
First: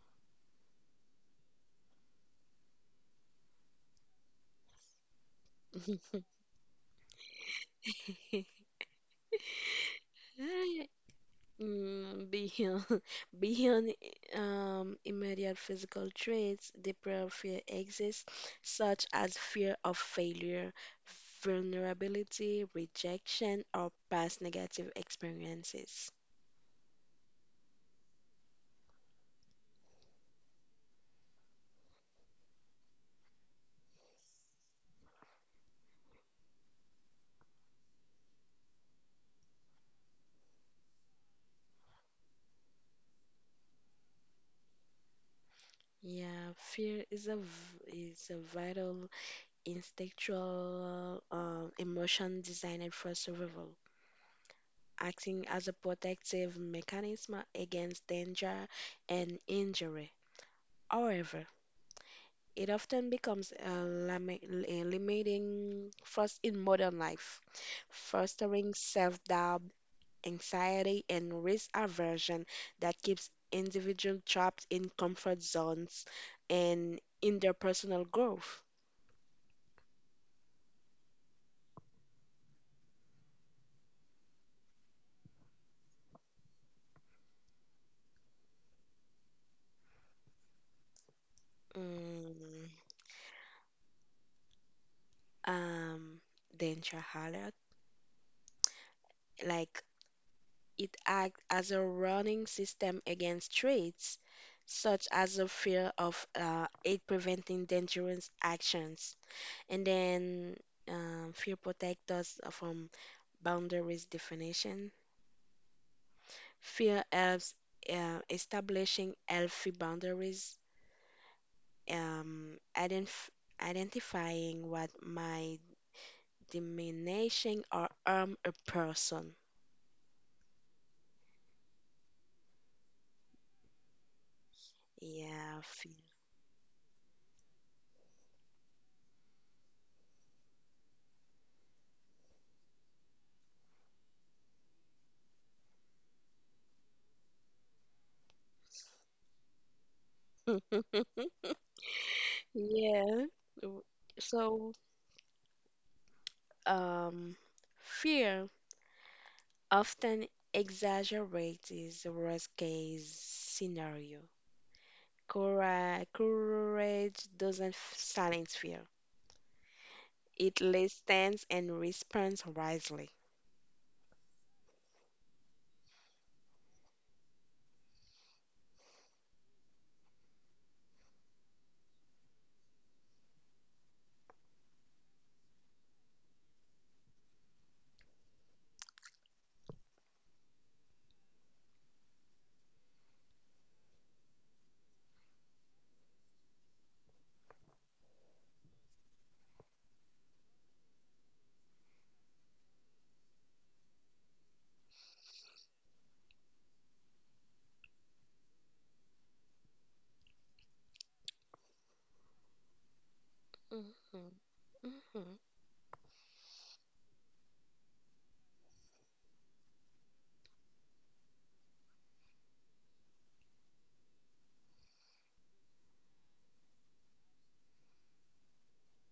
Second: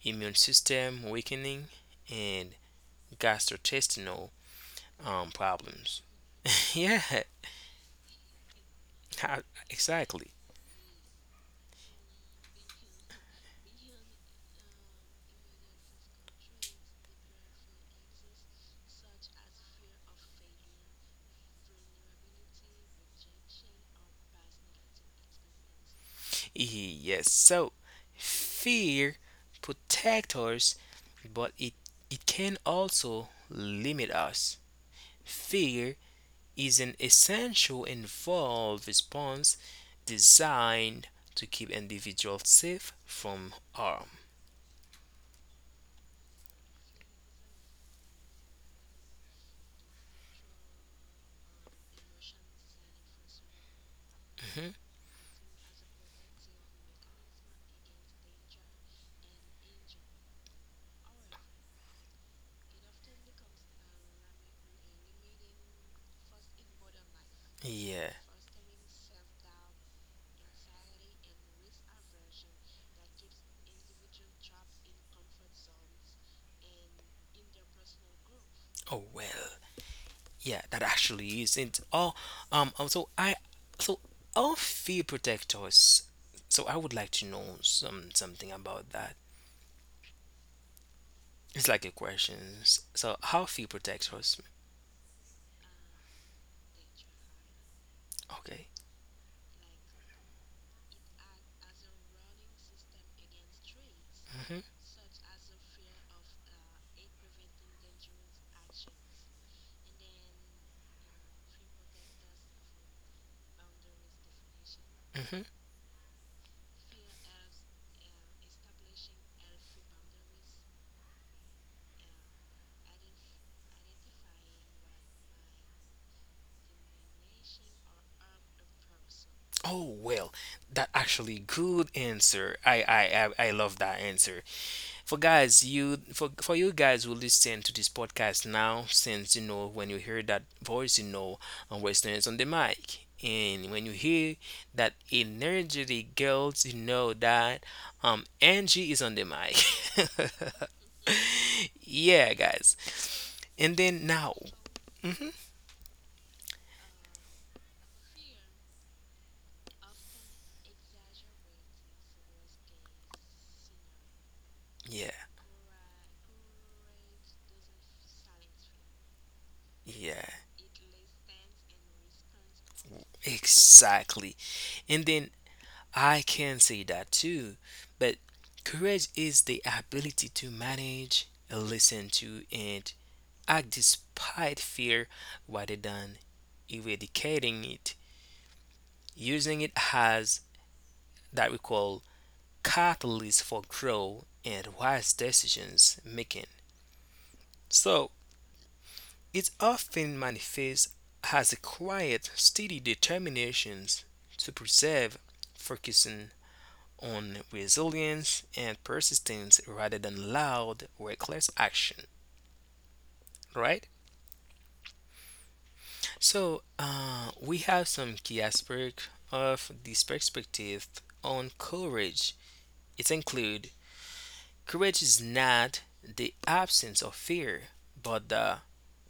[SPEAKER 1] immune system weakening, and gastrointestinal problems. Yeah, exactly.
[SPEAKER 2] Mm, beyond, beyond immediate physical traits, deeper fear exists, such as fear of failure, vulnerability, rejection, or past negative experiences.
[SPEAKER 1] Yes, so fear protects us, but it can also limit us. Fear is an essential and involved response designed to keep individuals safe from harm.
[SPEAKER 2] Yeah, fear is a vital instinctual emotion designed for survival, acting as a protective mechanism against danger and injury. However, it often becomes a limiting force in modern life,
[SPEAKER 1] Yeah.
[SPEAKER 2] fostering self-doubt, anxiety, and risk aversion that keeps individuals trapped in comfort zones and in their personal growth.
[SPEAKER 1] Oh well. Yeah, that actually isn't. Oh, So so all fear protectors. So I would like to know some something about that. It's like a
[SPEAKER 2] Mm,
[SPEAKER 1] question. So, how fear protects us?
[SPEAKER 2] um, Dentrahalla,
[SPEAKER 1] Okay.
[SPEAKER 2] like it acts as a running system against traits
[SPEAKER 1] hmm
[SPEAKER 2] such as a fear of it preventing dangerous actions. And then fear protects us from boundaries definition.
[SPEAKER 1] hmm
[SPEAKER 2] Fear helps establishing healthy boundaries, um, identif identifying what might diminishing or harm a person.
[SPEAKER 1] Oh well, that actually good answer. I love that answer. For
[SPEAKER 2] Yeah,
[SPEAKER 1] guys,
[SPEAKER 2] fear.
[SPEAKER 1] you for you guys who listen to this podcast now, since you know when you hear that voice, you know and Western is on the mic, and when you hear that energetic girls, you know that Angie is on the mic. Yeah, guys.
[SPEAKER 2] Yeah. w-
[SPEAKER 1] And then now,
[SPEAKER 2] so,
[SPEAKER 1] hmm
[SPEAKER 2] um, fear often exaggerates the worst case scenario.
[SPEAKER 1] yeah.
[SPEAKER 2] Courage doesn't silence fear.
[SPEAKER 1] Yeah,
[SPEAKER 2] It listens and responds wisely.
[SPEAKER 1] exactly. And then I can say that too. But courage is the ability to manage, listen to, and act despite fear rather than eradicating it. Using it as that we call catalyst for growth and wise decisions making. So it often manifests as a quiet, steady determination to preserve, focusing on resilience and persistence rather than loud, reckless action, right?
[SPEAKER 2] Mhm, mhm,
[SPEAKER 1] So, we have some key aspects of this perspective on courage. It includes courage is not the absence of fear, but the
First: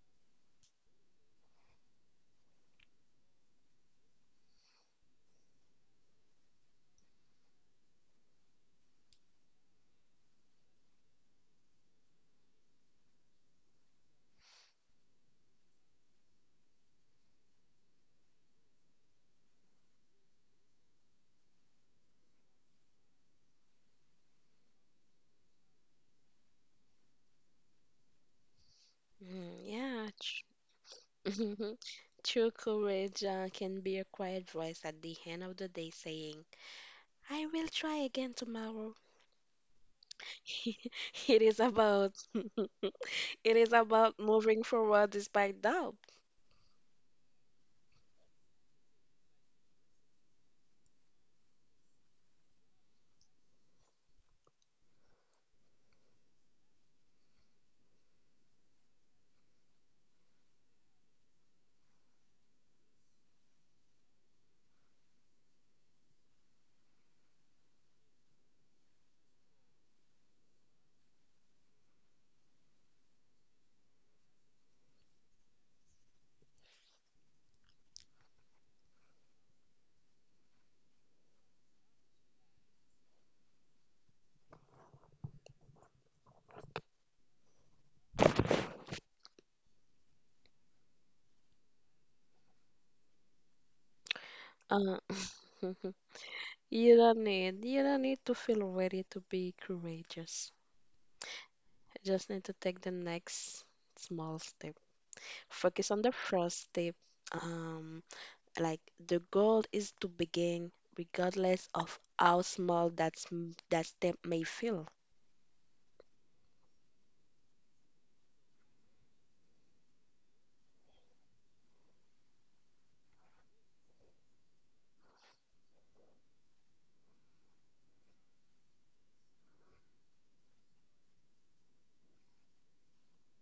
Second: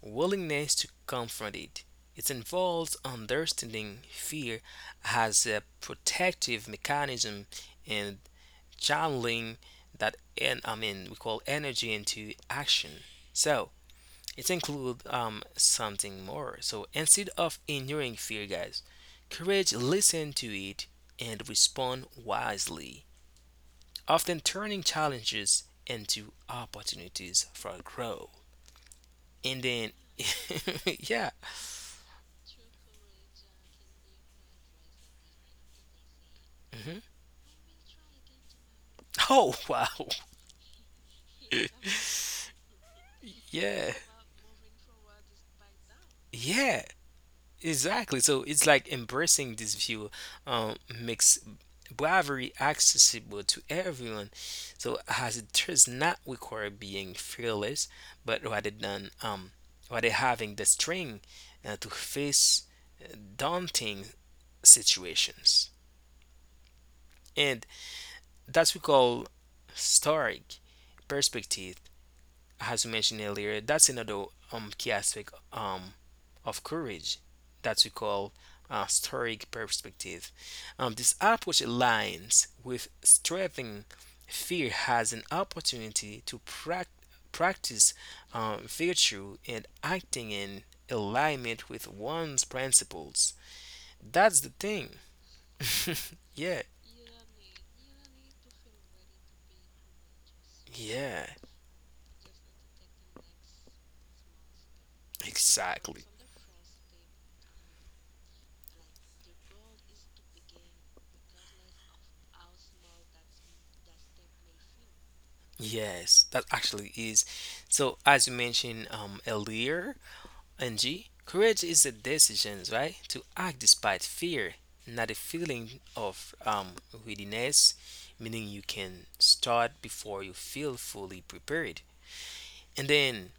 [SPEAKER 1] willingness to confront it. It involves understanding fear as a protective mechanism and channeling that, and I mean we call energy into action. So it includes something more. So instead of ignoring fear, guys, courage listen to it and respond wisely, often turning challenges into opportunities for growth.
[SPEAKER 2] mhm.
[SPEAKER 1] And then
[SPEAKER 2] Yeah,
[SPEAKER 1] yeah.
[SPEAKER 2] true courage can be a quiet voice at the end of the day saying,
[SPEAKER 1] hmm
[SPEAKER 2] I will try again tomorrow.
[SPEAKER 1] Oh wow.
[SPEAKER 2] It is about it is
[SPEAKER 1] yeah.
[SPEAKER 2] about moving forward despite doubt.
[SPEAKER 1] Yeah. Exactly. So it's like embracing this view makes bravery accessible to everyone. So as it does not require being fearless, but rather having the strength to face daunting situations. And that's we call historic perspective, as we mentioned earlier. That's another key aspect. Of courage that we call stoic perspective. This approach aligns with striving fear as an opportunity to practice virtue and acting in alignment with one's principles. That's the
[SPEAKER 2] Uh,
[SPEAKER 1] thing. yeah,
[SPEAKER 2] you don't need to feel ready to be courageous.
[SPEAKER 1] yeah,
[SPEAKER 2] You just need to take the next small step. Focus on
[SPEAKER 1] exactly.
[SPEAKER 2] the first step. Um, like the goal is to begin, regardless of how small that step may feel.
[SPEAKER 1] Yes, that actually is. So, as you mentioned earlier, And G, courage is a decision, right, to act despite fear, not a feeling of readiness, meaning you can start before you feel fully prepared. And then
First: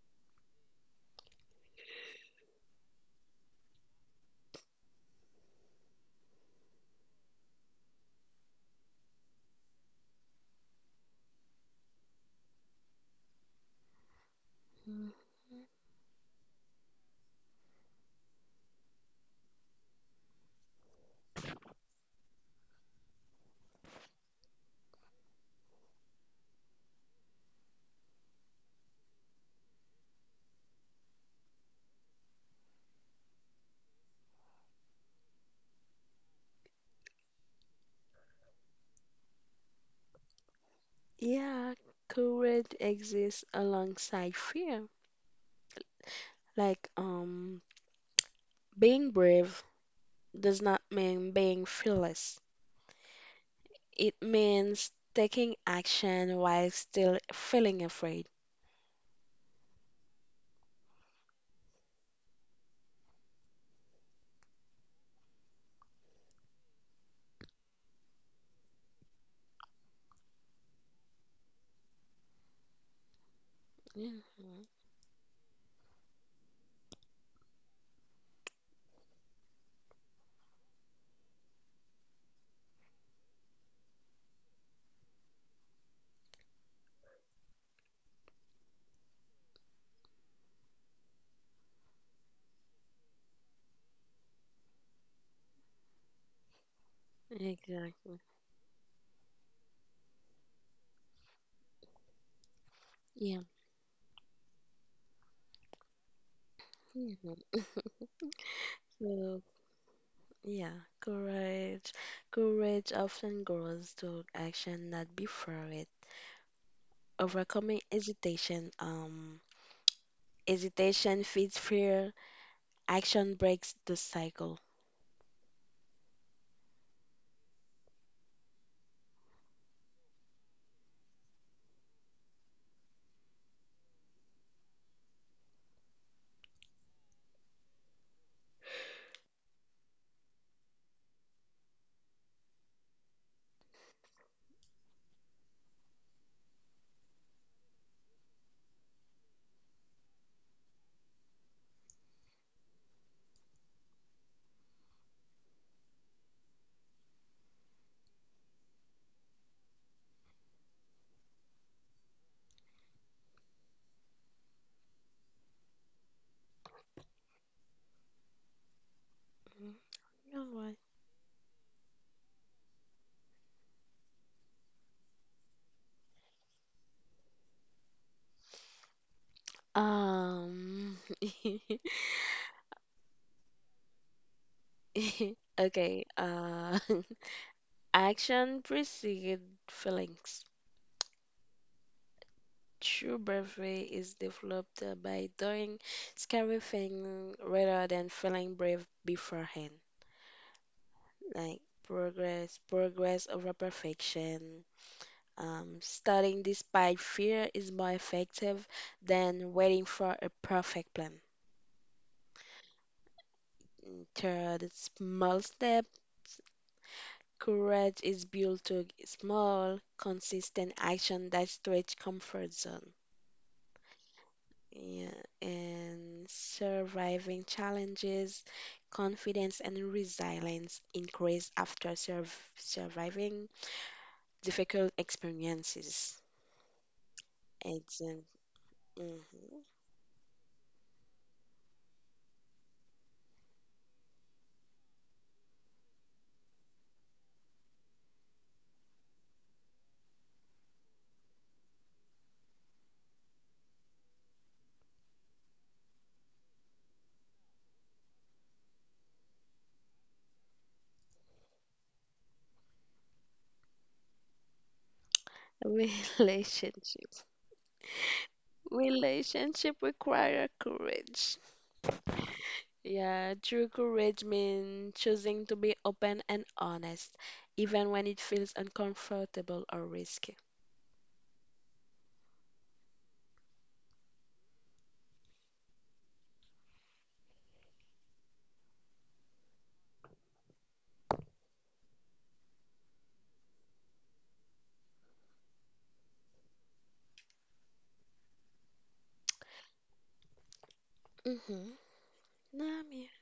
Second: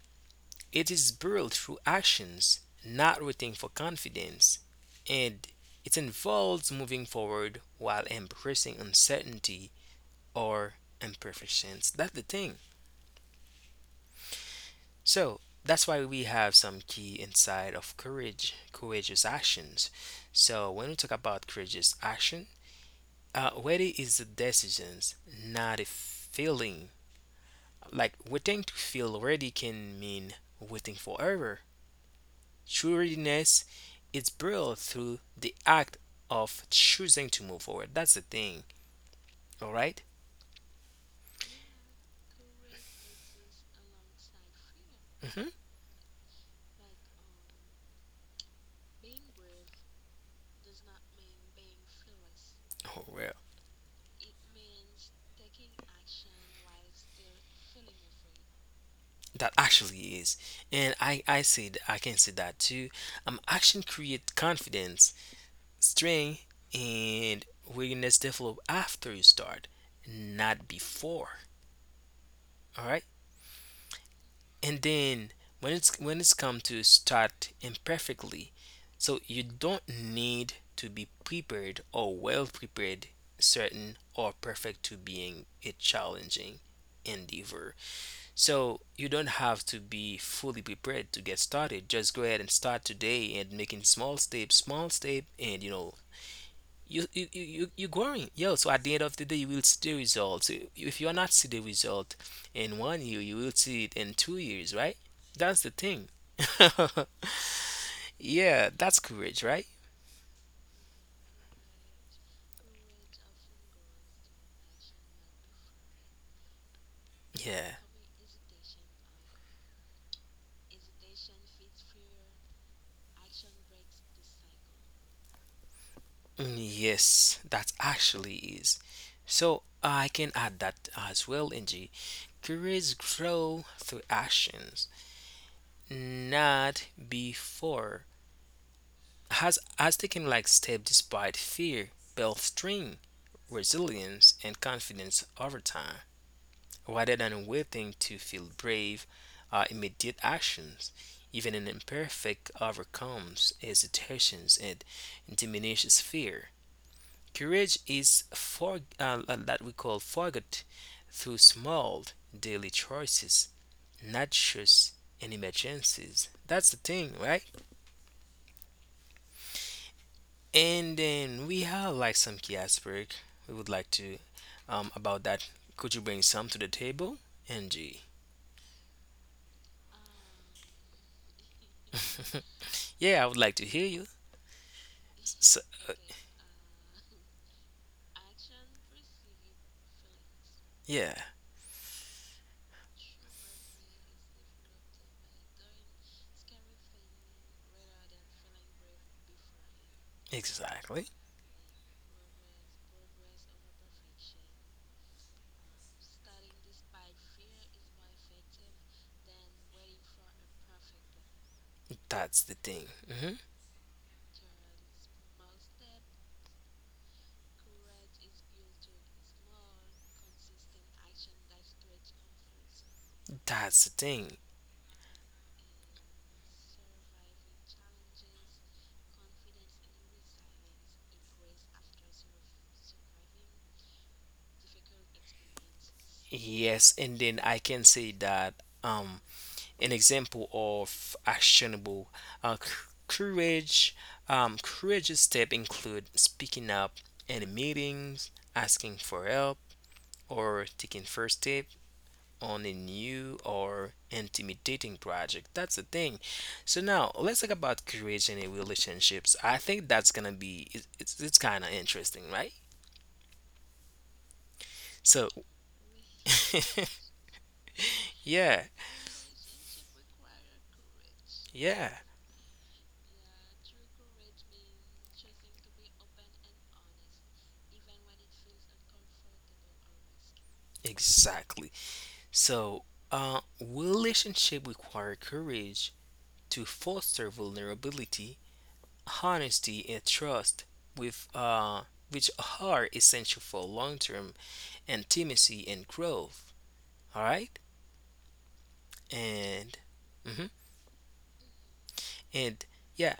[SPEAKER 1] it is built through actions, not waiting for confidence. And it involves moving forward while embracing uncertainty or imperfections. That's the thing.
[SPEAKER 2] Mm,
[SPEAKER 1] So that's why we have some key inside of courage, courageous actions. So when we talk about courageous action, ready is the decisions, not a feeling. Like waiting to feel ready can mean waiting forever. True readiness is built through the act of choosing to move forward. That's the thing. All right.
[SPEAKER 2] yeah, courage exists alongside fear.
[SPEAKER 1] Mm-hmm.
[SPEAKER 2] Like being brave does not mean being fearless.
[SPEAKER 1] Oh well,
[SPEAKER 2] It means taking action while still feeling afraid.
[SPEAKER 1] that actually is, and I can see that too. Action create confidence string and willingness develop after you start, not before. All right.
[SPEAKER 2] Mhm,
[SPEAKER 1] And then when it's come to start imperfectly, so you don't need to be prepared or well prepared, certain or perfect to being a challenging endeavor. So you don't have to be fully prepared to get started, just go ahead and start today and making small step, and you know you're
[SPEAKER 2] exactly.
[SPEAKER 1] growing yo. So at the end of the day you will see the results. If you're not see the result in 1 year, you
[SPEAKER 2] Yeah.
[SPEAKER 1] will see it in 2 years, right? That's the thing.
[SPEAKER 2] Mhm.
[SPEAKER 1] Yeah, that's courage,
[SPEAKER 2] So,
[SPEAKER 1] right?
[SPEAKER 2] yeah, courage. Courage often grows to action, not before it.
[SPEAKER 1] yeah
[SPEAKER 2] Overcoming hesitation. Hesitation feeds fear. Action breaks the cycle.
[SPEAKER 1] Mm, yes, that actually is. So I can add that as well, ng. Courage grow through actions, not before. Has taken like step despite fear, bolstering resilience and confidence over time, rather than waiting to feel brave. Immediate actions, even an imperfect, overcomes hesitations and diminishes fear. Courage is for that we call forgot through small daily choices, not just in emergencies. That's the thing, right?
[SPEAKER 2] Mhm. All right.
[SPEAKER 1] And then we have like some key aspect we would like to about that. Could you bring some to the table, Angie?
[SPEAKER 2] Um.
[SPEAKER 1] Yeah, I would like to hear you. So, uh,
[SPEAKER 2] Okay. Action precedes feelings.
[SPEAKER 1] yeah,
[SPEAKER 2] True bravery is developed by doing scary things rather than feeling brave beforehand.
[SPEAKER 1] exactly.
[SPEAKER 2] Like progress over perfection. Studying despite fear is more effective than waiting for a perfect plan.
[SPEAKER 1] That's the thing. hmm
[SPEAKER 2] Mm, third, small step. Courage is built to small, consistent action that stretch comfort zone.
[SPEAKER 1] That's the thing.
[SPEAKER 2] Yeah, and surviving challenges, confidence and resilience increase after surviving difficult experiences.
[SPEAKER 1] Yes, and then I can say
[SPEAKER 2] Exam.
[SPEAKER 1] that um
[SPEAKER 2] Mhm.
[SPEAKER 1] an example of actionable uh, c- courage, courageous step include speaking up in meetings, asking for help or taking first step on a new or intimidating project. That's the thing. So now let's talk about courage in a relationships. I think that's gonna be it's kind of interesting, right? So
[SPEAKER 2] Relationship.
[SPEAKER 1] yeah,
[SPEAKER 2] Relationship require courage.
[SPEAKER 1] yeah,
[SPEAKER 2] Yeah, true courage means choosing to be open and honest, even when it feels uncomfortable or risky.
[SPEAKER 1] exactly. So relationship require courage to foster vulnerability, honesty, and trust with which are essential for long-term intimacy and growth. All right? and Mhm,
[SPEAKER 2] Mm-hmm. No,
[SPEAKER 1] and
[SPEAKER 2] I'm here.
[SPEAKER 1] yeah,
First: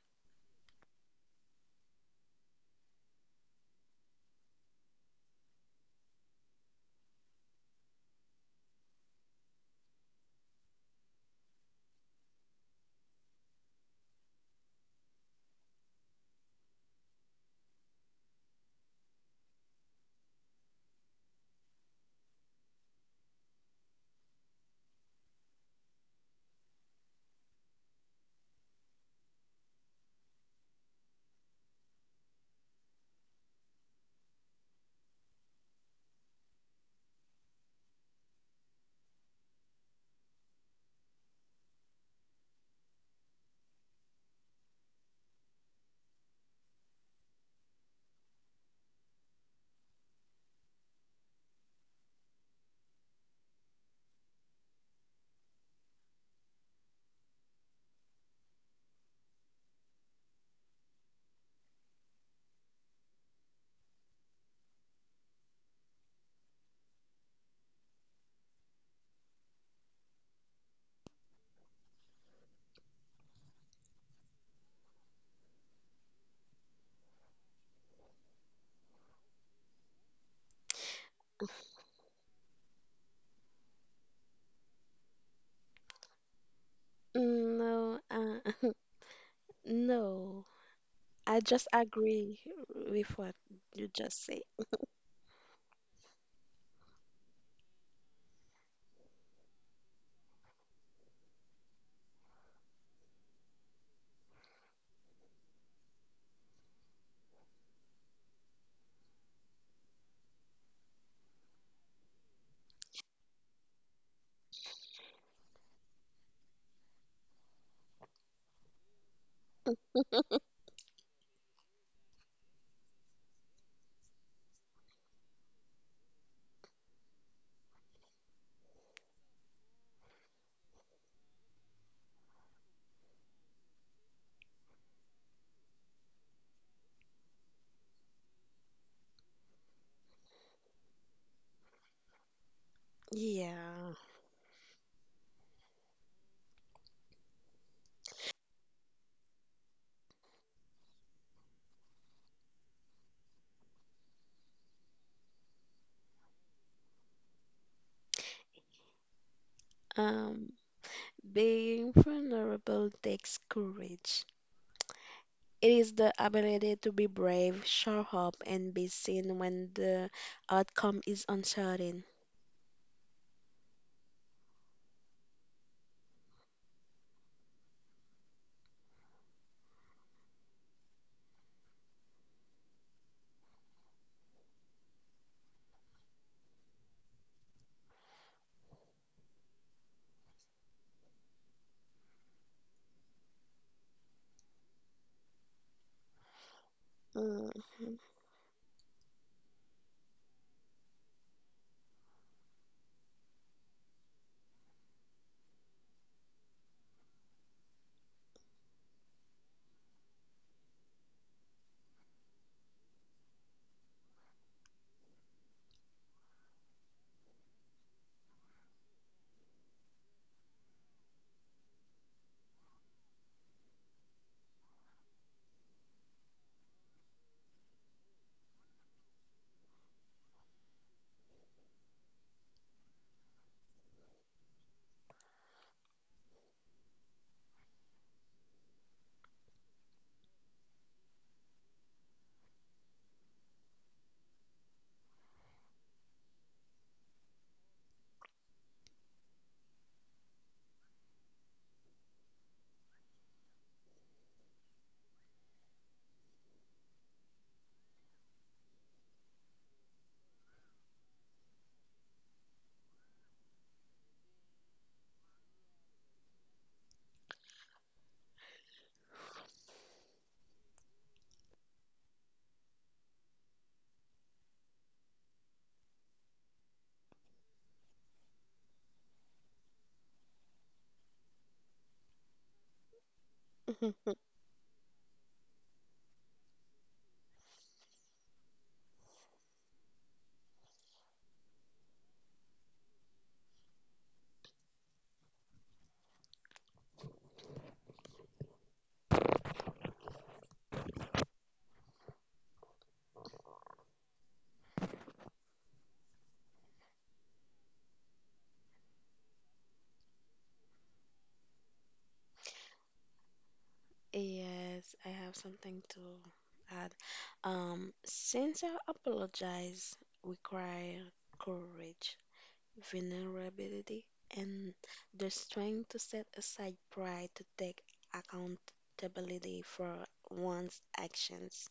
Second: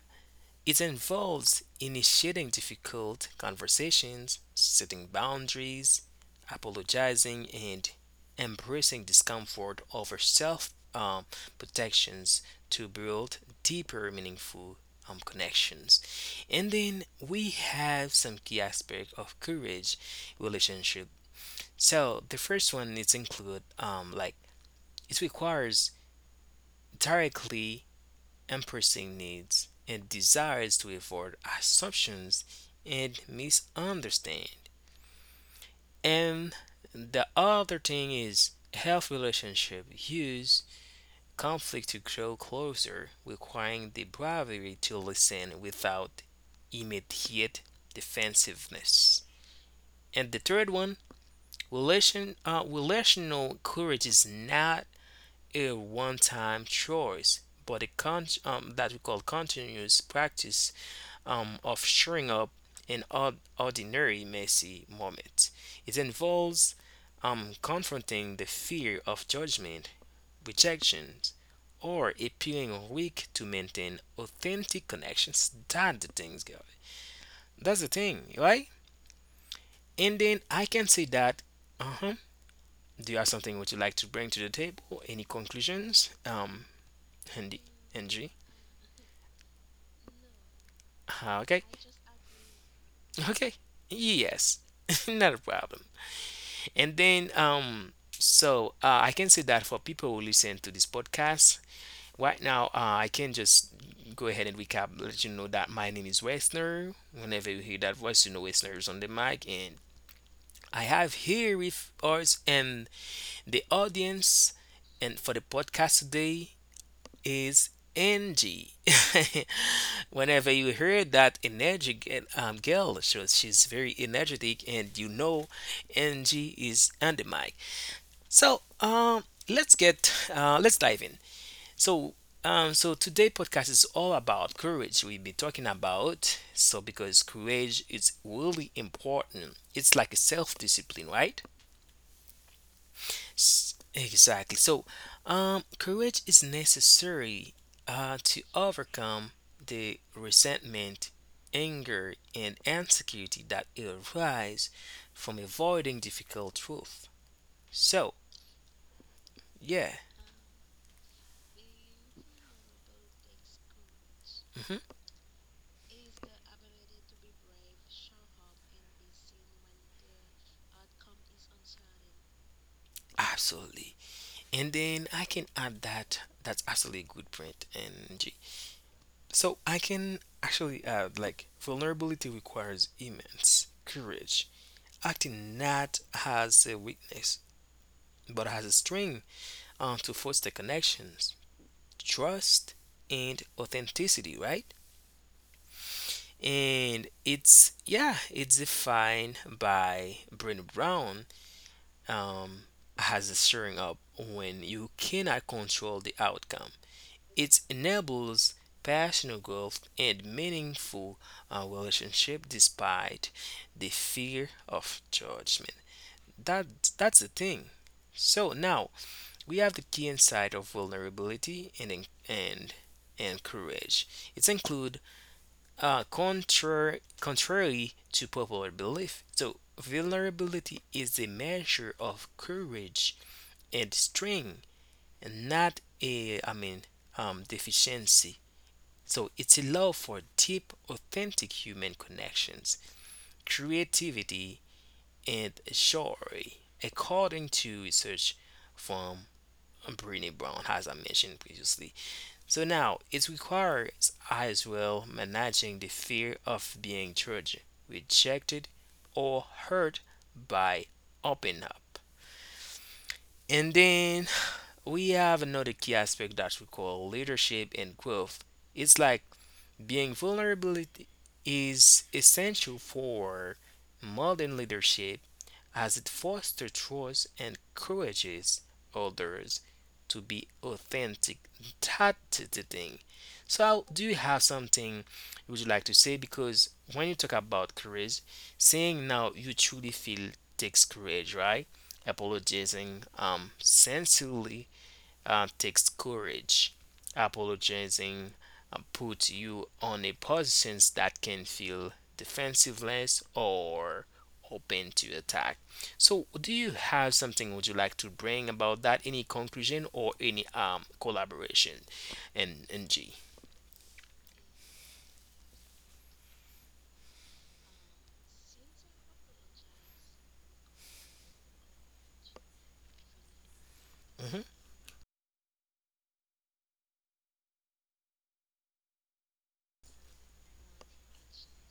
[SPEAKER 1] it involves initiating difficult conversations, setting boundaries, apologizing, and embracing discomfort over self protections to build deeper, meaningful connections. And then we have some key aspect of courage relationship. So the first one is include like it requires directly embracing needs and desires to avoid assumptions and misunderstand. And the other thing is healthy relationship use conflict to grow closer, requiring the bravery to listen without immediate defensiveness. And the third one, relational courage is not a one-time choice, but a that we call continuous practice of showing up in ordinary messy moments. It involves confronting the fear of judgment, rejection, or appearing weak to maintain authentic connections. That's the thing, guys. That's the thing, right? And then I can say that. Uh huh. Do you have something would you like to bring to the table? Any conclusions? Andy,
[SPEAKER 2] Mm, no,
[SPEAKER 1] Angie.
[SPEAKER 2] no. I
[SPEAKER 1] Okay.
[SPEAKER 2] just agree with what
[SPEAKER 1] Okay.
[SPEAKER 2] you just said.
[SPEAKER 1] Yes. Not a problem. And then, so I can say that for people who listen to this podcast, right now, I can just go ahead and recap, let you know that my name is Wesner. Whenever you hear that voice, you know Wesner is on the mic. And I have here with us and the audience and for the podcast today is Angie. Whenever you hear that energy girl, so she's very energetic, and you know Angie is on the mic. So let's dive in. So today podcast is all about courage. We'll be talking about so because courage is really important. It's like a self discipline, right?
[SPEAKER 2] Yeah.
[SPEAKER 1] Exactly. So courage is necessary to overcome the resentment, anger, and insecurity that arise from avoiding difficult truth. So yeah.
[SPEAKER 2] Um, being vulnerable takes courage.
[SPEAKER 1] Mhm.
[SPEAKER 2] It is the ability to be brave, show up, and be seen when the outcome is uncertain.
[SPEAKER 1] Absolutely. And then I can add that. That's absolutely good. Print point, G. So I can actually add like vulnerability requires immense courage, acting not as a weakness but as a string to foster connections, trust, and authenticity, right? And
[SPEAKER 2] Mhm.
[SPEAKER 1] it's, yeah, it's defined by Brenda Brown um, as a showing up when you cannot control the outcome. It enables personal growth and meaningful relationship despite the fear of judgment. That that's the thing. So now we have the key insight of vulnerability and and courage. It's include contrary to popular belief. So vulnerability is a measure of courage and strength, and not a I mean, deficiency. So it's a love for deep, authentic human connections, creativity, and joy, according to research from Brene Brown, as I mentioned previously. So now it requires as well managing the fear of being judged, rejected, or hurt by opening up. And then we have another key aspect that we call leadership and growth. It's like being vulnerable is essential for modern leadership as it fosters trust and encourages others to be authentic. That's the thing. So, do you have something you would like to say? Because when you talk about courage, saying now you truly feel takes courage, right? Apologizing sincerely takes courage. Apologizing puts you on a position that can feel defensiveless or open to attack. So, do you have something would you like to bring about that? Any conclusion or any collaboration? And G.
[SPEAKER 2] Yes, I have something to add. Sincere apologize require courage, vulnerability,
[SPEAKER 1] Mhm.
[SPEAKER 2] and the strength to set aside pride to take accountability for one's actions.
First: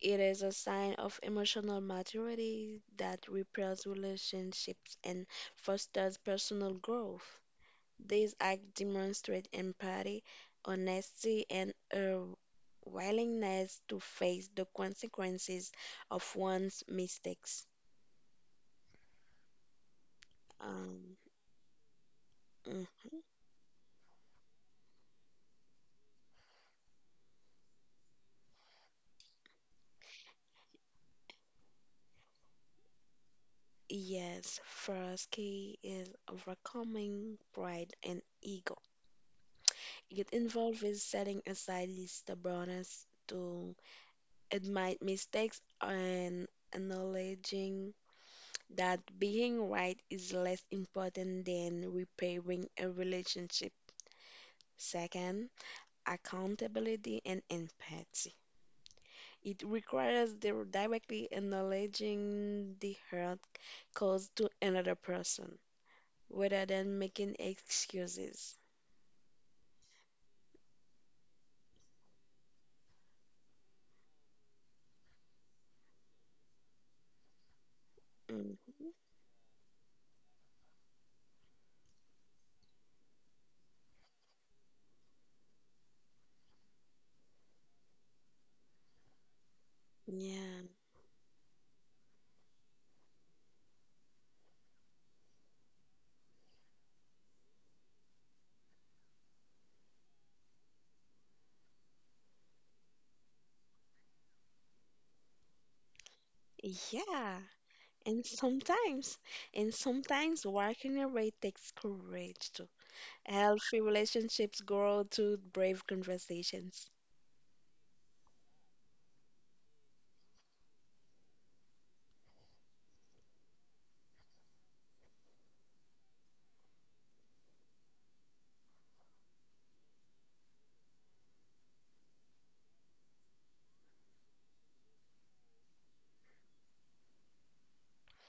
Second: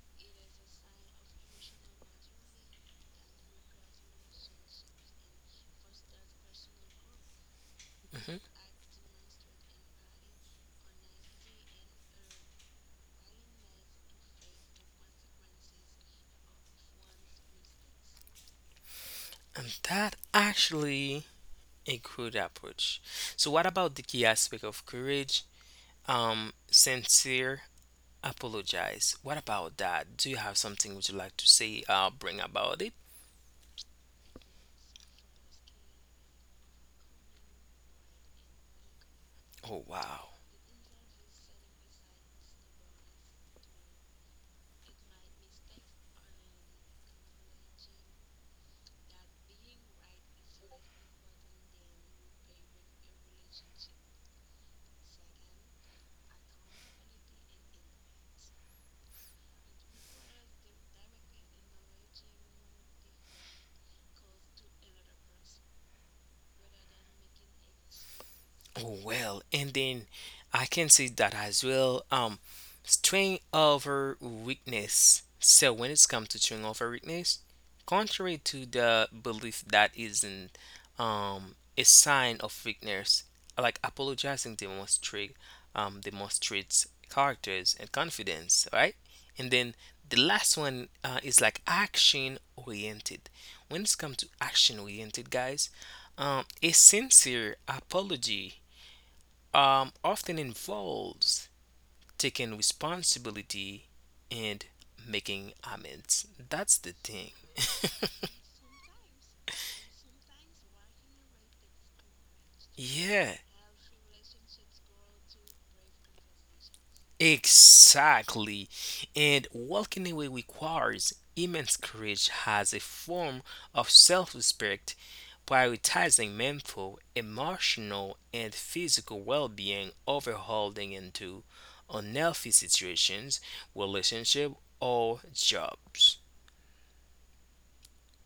[SPEAKER 2] It is a sign of emotional maturity that repairs relationships and fosters personal growth. These
[SPEAKER 1] Hmm.
[SPEAKER 2] acts demonstrate empathy, honesty, and a willingness to face the consequences of one's mistakes.
[SPEAKER 1] And that
[SPEAKER 2] Um,
[SPEAKER 1] actually a good approach.
[SPEAKER 2] mm,
[SPEAKER 1] So, what about the key aspect of courage? Sincere apologize. What about that? Do you have something would you like to say, bring about it?
[SPEAKER 2] yes, Frosky is overcoming pride and ego.
[SPEAKER 1] Oh, wow.
[SPEAKER 2] It involves with setting aside the stubbornness to admit mistakes and acknowledging that being right is less important than repairing a relationship. Second, accountability and empathy. It requires the directly acknowledging the hurt caused to another person rather than making excuses.
[SPEAKER 1] Oh, well, and then I can see that as well. Strength over weakness. So when it's come to strength over weakness, contrary
[SPEAKER 2] Mhm.
[SPEAKER 1] to the belief that isn't a sign of weakness, like apologizing demonstrates characters and confidence, right? And then the last
[SPEAKER 2] Yeah,
[SPEAKER 1] one is like action oriented. When it's come to action oriented, guys, a sincere apology often involves taking responsibility and making amends. That's the thing.
[SPEAKER 2] yeah. And sometimes, and sometimes walking away takes courage too.
[SPEAKER 1] Yeah,
[SPEAKER 2] Healthy relationships grow through brave conversations.
[SPEAKER 1] exactly. And walking away requires immense courage as a form of self respect, prioritizing mental, emotional, and physical well being over holding into unhealthy situations, relationship, or jobs.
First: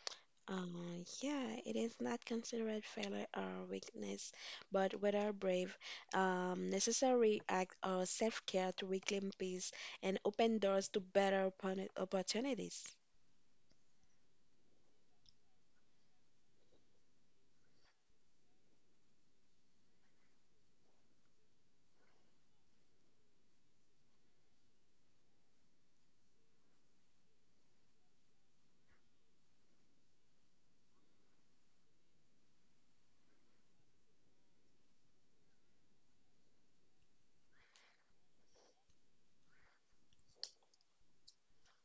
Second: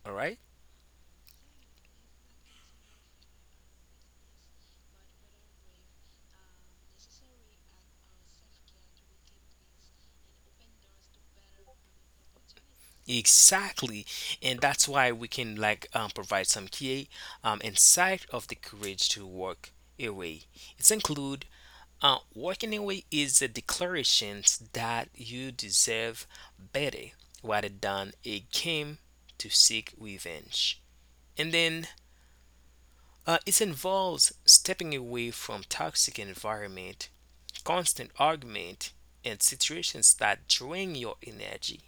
[SPEAKER 1] All right?
[SPEAKER 2] Yeah, it is not considered failure or weakness, but whether brave, necessary act or self-care to reclaim peace and open doors to better opportunities.
[SPEAKER 1] Exactly, and that's why we can like provide some key insight of the courage to walk away. It's include walking away is a declaration that you deserve better rather than a game to seek revenge. And then it involves stepping away from toxic environment, constant argument, and situations that drain your energy.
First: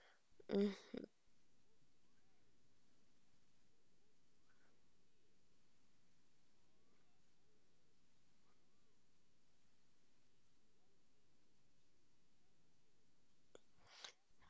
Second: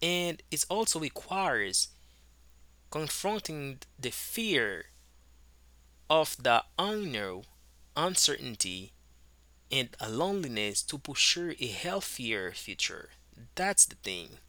[SPEAKER 1] And it
[SPEAKER 2] Mm-hmm.
[SPEAKER 1] also requires confronting the fear of the unknown, uncertainty, and a loneliness to pursue a healthier future. That's the thing.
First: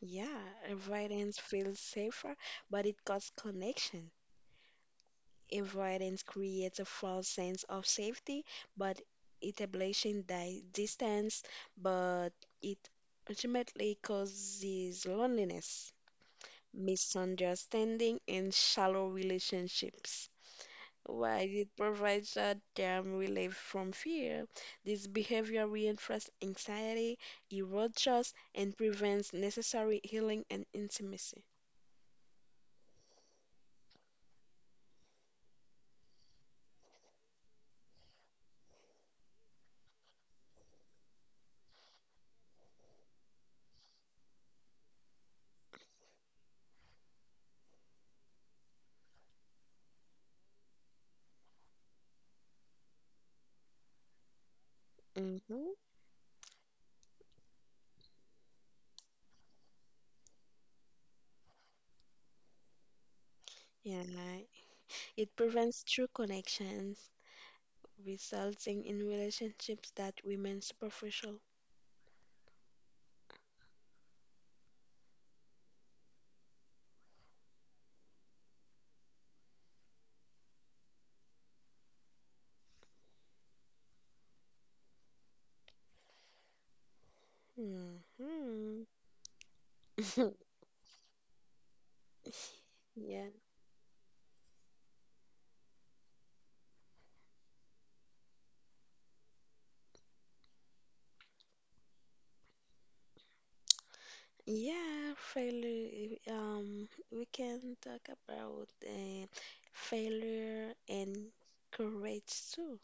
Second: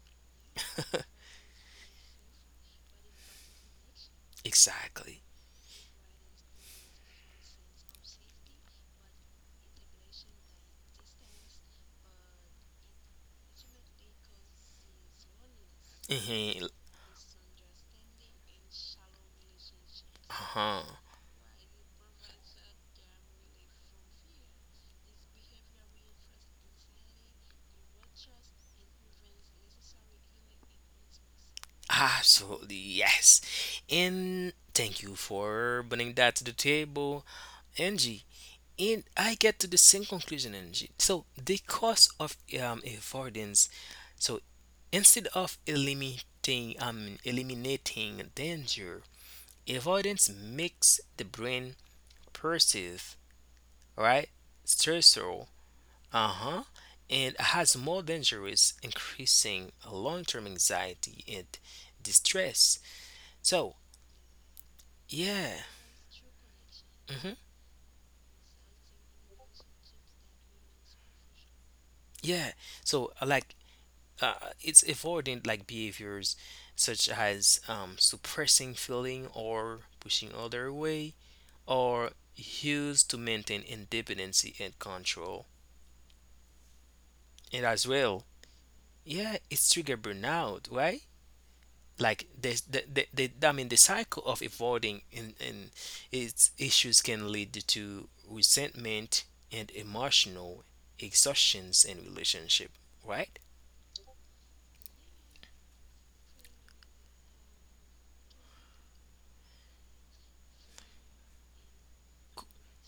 [SPEAKER 2] Yeah, avoidance feels safer, but it costs connection.
[SPEAKER 1] Exactly.
[SPEAKER 2] Avoidance creates a false sense of safety, but establishing di distance, but it ultimately causes loneliness,
[SPEAKER 1] Mhm.
[SPEAKER 2] misunderstanding, and shallow relationships.
[SPEAKER 1] Uh-huh.
[SPEAKER 2] While it provides short-term relief from fear, this behavior reinforces anxiety, erodes trust, and prevents necessary healing and intimacy.
[SPEAKER 1] Absolutely, yes. And thank you for bringing that to the table, Angie. And I get to the same conclusion, Angie. So the cost of avoidance. So instead of eliminating, I mean, eliminating danger, avoidance makes the brain perceive, right, stressor,
[SPEAKER 2] Mm-hmm.
[SPEAKER 1] uh-huh, and has more dangerous, increasing long-term anxiety and distress. So,
[SPEAKER 2] Yeah. It
[SPEAKER 1] yeah.
[SPEAKER 2] prevents true connections,
[SPEAKER 1] Hmm.
[SPEAKER 2] resulting in relationships that remain superficial.
[SPEAKER 1] Yeah. So, like, uh, it's avoiding like behaviors such as suppressing feeling or pushing other away, or used to maintain independency and control. And as well,
[SPEAKER 2] Mm-hmm.
[SPEAKER 1] yeah, it's trigger burnout, right? Like this the, the,
[SPEAKER 2] Yeah.
[SPEAKER 1] the I mean, the cycle of avoiding in its issues can lead to resentment and emotional exhaustions in relationship, right?
[SPEAKER 2] Yeah, failure. We can talk about failure and courage too.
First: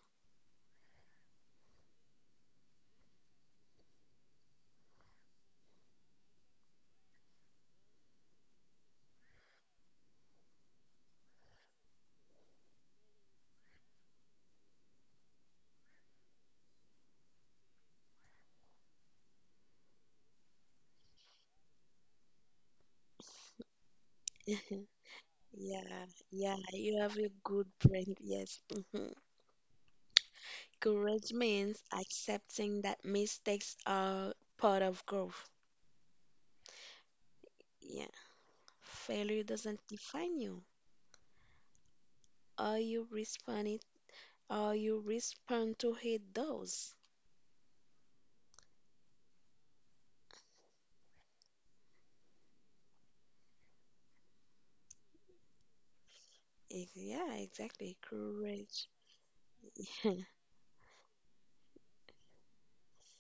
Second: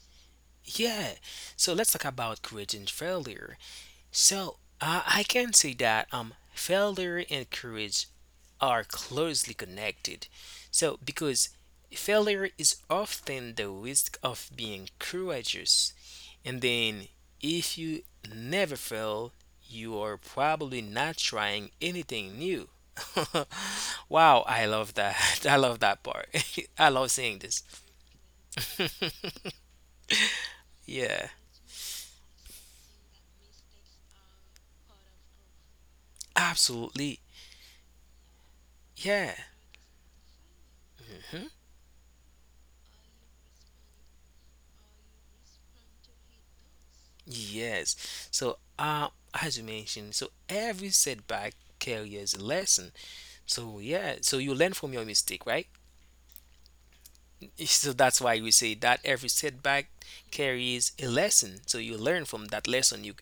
[SPEAKER 1] Yeah, so let's talk about creating failure. So I can say that failure and courage are closely connected, so because failure is often the risk of being courageous. And then if you never fail, you are probably not trying anything new. Wow, I love that. I love that
[SPEAKER 2] Yeah,
[SPEAKER 1] part.
[SPEAKER 2] yeah,
[SPEAKER 1] I
[SPEAKER 2] you
[SPEAKER 1] love
[SPEAKER 2] have a
[SPEAKER 1] seeing this.
[SPEAKER 2] good brain. Yes. Hmm.
[SPEAKER 1] Yeah,
[SPEAKER 2] Courage means accepting that mistakes are part of growth.
[SPEAKER 1] absolutely.
[SPEAKER 2] Yeah.
[SPEAKER 1] Yeah.
[SPEAKER 2] Failure doesn't define you.
[SPEAKER 1] Mhm.
[SPEAKER 2] Are you respond it, or you respond to it does.
[SPEAKER 1] Yes. So, as you mentioned, so every setback carries a lesson. So, yeah, so you learn from your mistake, right?
[SPEAKER 2] Yeah,
[SPEAKER 1] So
[SPEAKER 2] exactly.
[SPEAKER 1] that's why we say
[SPEAKER 2] Courage.
[SPEAKER 1] that every setback carries a lesson. So you learn from that lesson. You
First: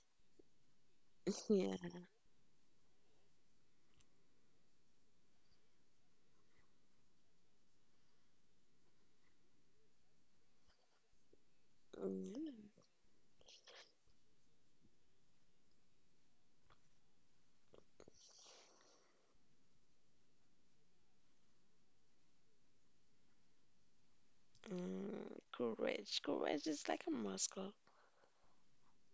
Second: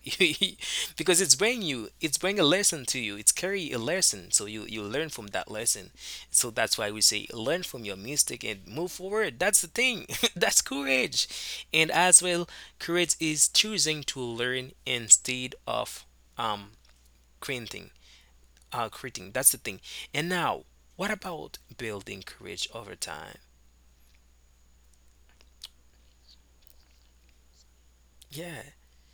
[SPEAKER 1] because
[SPEAKER 2] Yeah.
[SPEAKER 1] it's bring a lesson to you. It's carry a lesson. So you learn from that lesson. So that's why we say learn from your mistake and move forward. That's the thing. That's courage, and as well,
[SPEAKER 2] Mm,
[SPEAKER 1] courage is choosing to learn instead of um quitting. Quitting. That's the thing. And now, what about building courage over time?
[SPEAKER 2] mm, courage. Courage is like a muscle.
[SPEAKER 1] Yeah.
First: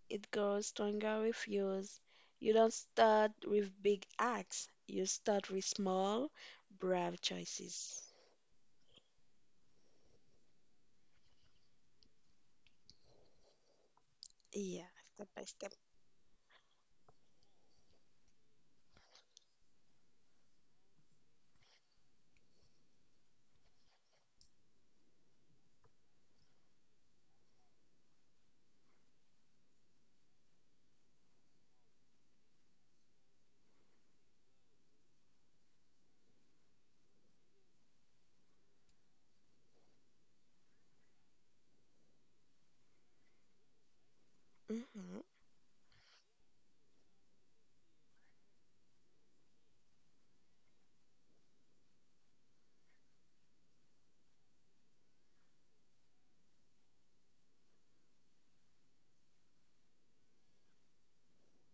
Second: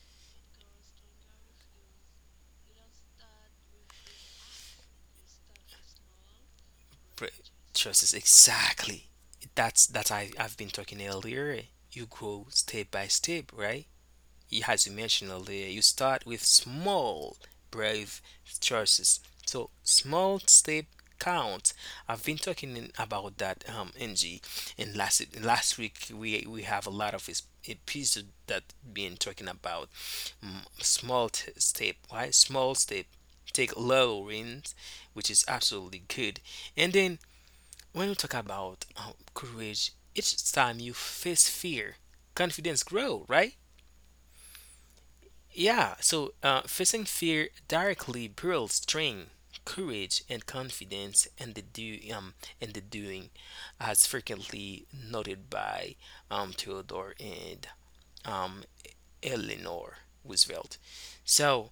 [SPEAKER 2] It grows stronger with use. You don't start with big acts. You start with small, brave
[SPEAKER 1] Pre-
[SPEAKER 2] choices.
[SPEAKER 1] Trust is exactly that's that I've been talking earlier. You grow step by step, right? As
[SPEAKER 2] Yeah,
[SPEAKER 1] you
[SPEAKER 2] step
[SPEAKER 1] mentioned
[SPEAKER 2] by
[SPEAKER 1] earlier,
[SPEAKER 2] step.
[SPEAKER 1] you start with small, brave choices. So small step count. I've been talking about that, Ng, and last week we have a lot of episode that been talking about small step, right? Small step take little wins, which is absolutely good. And then when we talk about courage, each time you face fear, confidence grow, right?
[SPEAKER 2] Mm-hmm.
[SPEAKER 1] Yeah. So facing fear directly builds strength, courage, and confidence, and the do and the doing, as frequently noted by Theodore and um Eleanor Roosevelt. So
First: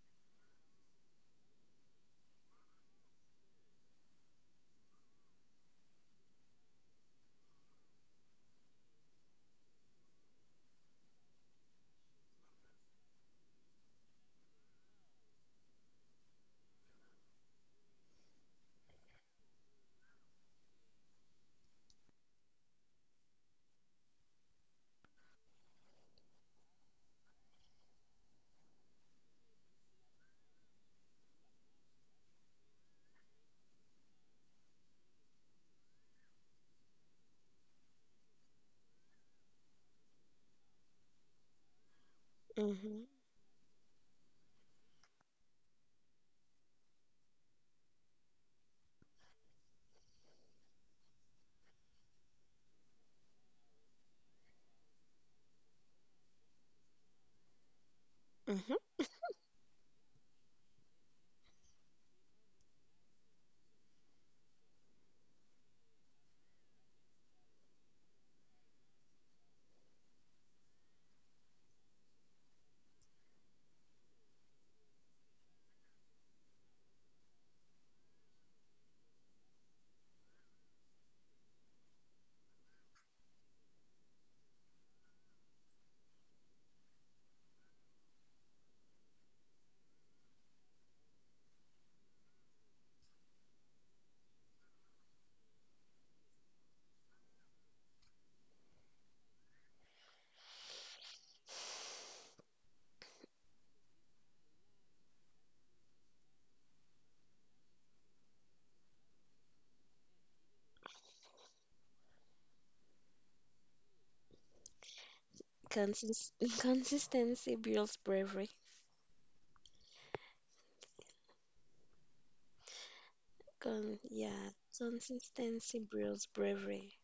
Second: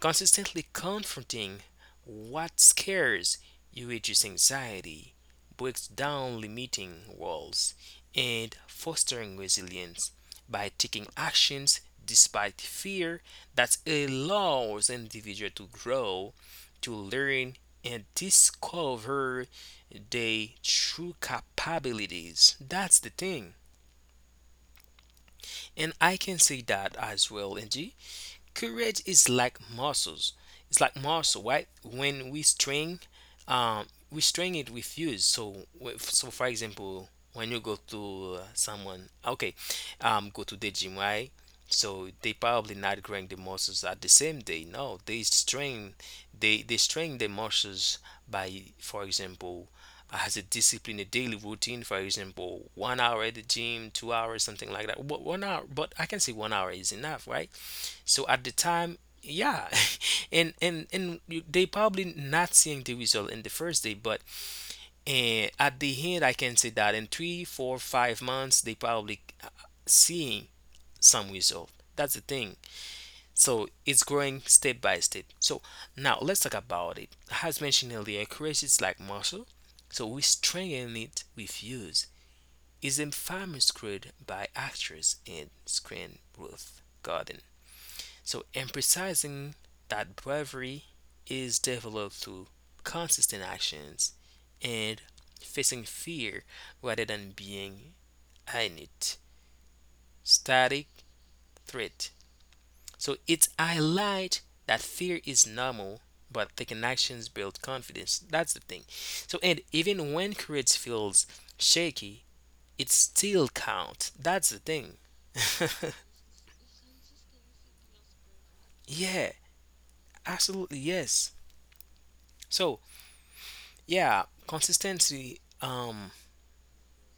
[SPEAKER 1] consistently confronting what scares you reduces anxiety, breaks down limiting walls, and fostering resilience by taking actions despite fear that allows individual to grow, to learn, and discover their true capabilities. That's the thing. And I can say that as well, Angie. Courage is like muscles. It's like muscle, right? When we string it with use. So, so for example, when you go to someone, okay, go to the gym, right? So they probably
[SPEAKER 2] Mm-hmm.
[SPEAKER 1] not growing the muscles at the same day. No, they strain, they strain the muscles by, for example, as a discipline, a daily routine. For example, 1 hour at the gym, 2 hours, something like that. But 1 hour, but I can say 1 hour is enough, right? So at the time,
[SPEAKER 2] Mm-hmm.
[SPEAKER 1] yeah. And you, they probably not seeing the result in the first day, but at the end, I can say that in 3, 4, 5 months, they probably seeing some result. That's the thing. So it's growing step by step. So now let's talk about it. As mentioned earlier, courage is like muscle, so we strengthen it with use. Is a famous created by actors in screen Ruth Garden. So, emphasizing that bravery is developed through consistent actions and facing fear rather than being in it. Static threat. So, it's highlight that fear is normal, but taking actions build confidence. That's the thing. So, and even when courage feels shaky, it still counts. That's the thing.
[SPEAKER 2] Consist- consistency builds bravery.
[SPEAKER 1] Yeah, absolutely yes. So,
[SPEAKER 2] Con-
[SPEAKER 1] yeah,
[SPEAKER 2] yeah,
[SPEAKER 1] consistency.
[SPEAKER 2] consistency builds bravery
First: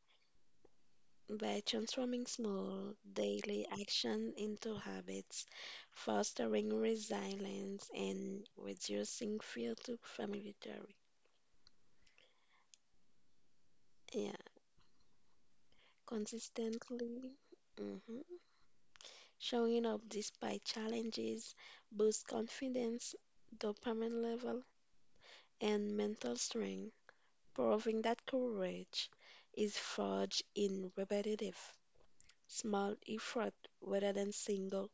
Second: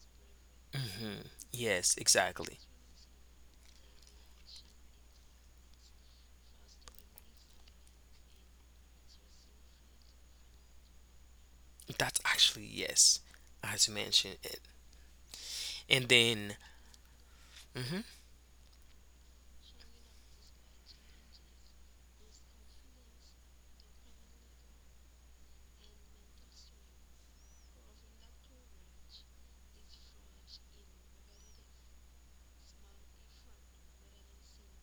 [SPEAKER 1] mhm,
[SPEAKER 2] by
[SPEAKER 1] yes,
[SPEAKER 2] transforming
[SPEAKER 1] exactly.
[SPEAKER 2] small daily action into habits, fostering resilience, and reducing fear to familiarity.
[SPEAKER 1] That's actually yes, as you
[SPEAKER 2] Yeah,
[SPEAKER 1] mentioned it. And then,
[SPEAKER 2] consistently
[SPEAKER 1] hmm
[SPEAKER 2] mhm, showing up despite challenges boosts confidence, dopamine level, and mental strength, proving that courage is forged in repetitive small effort rather than single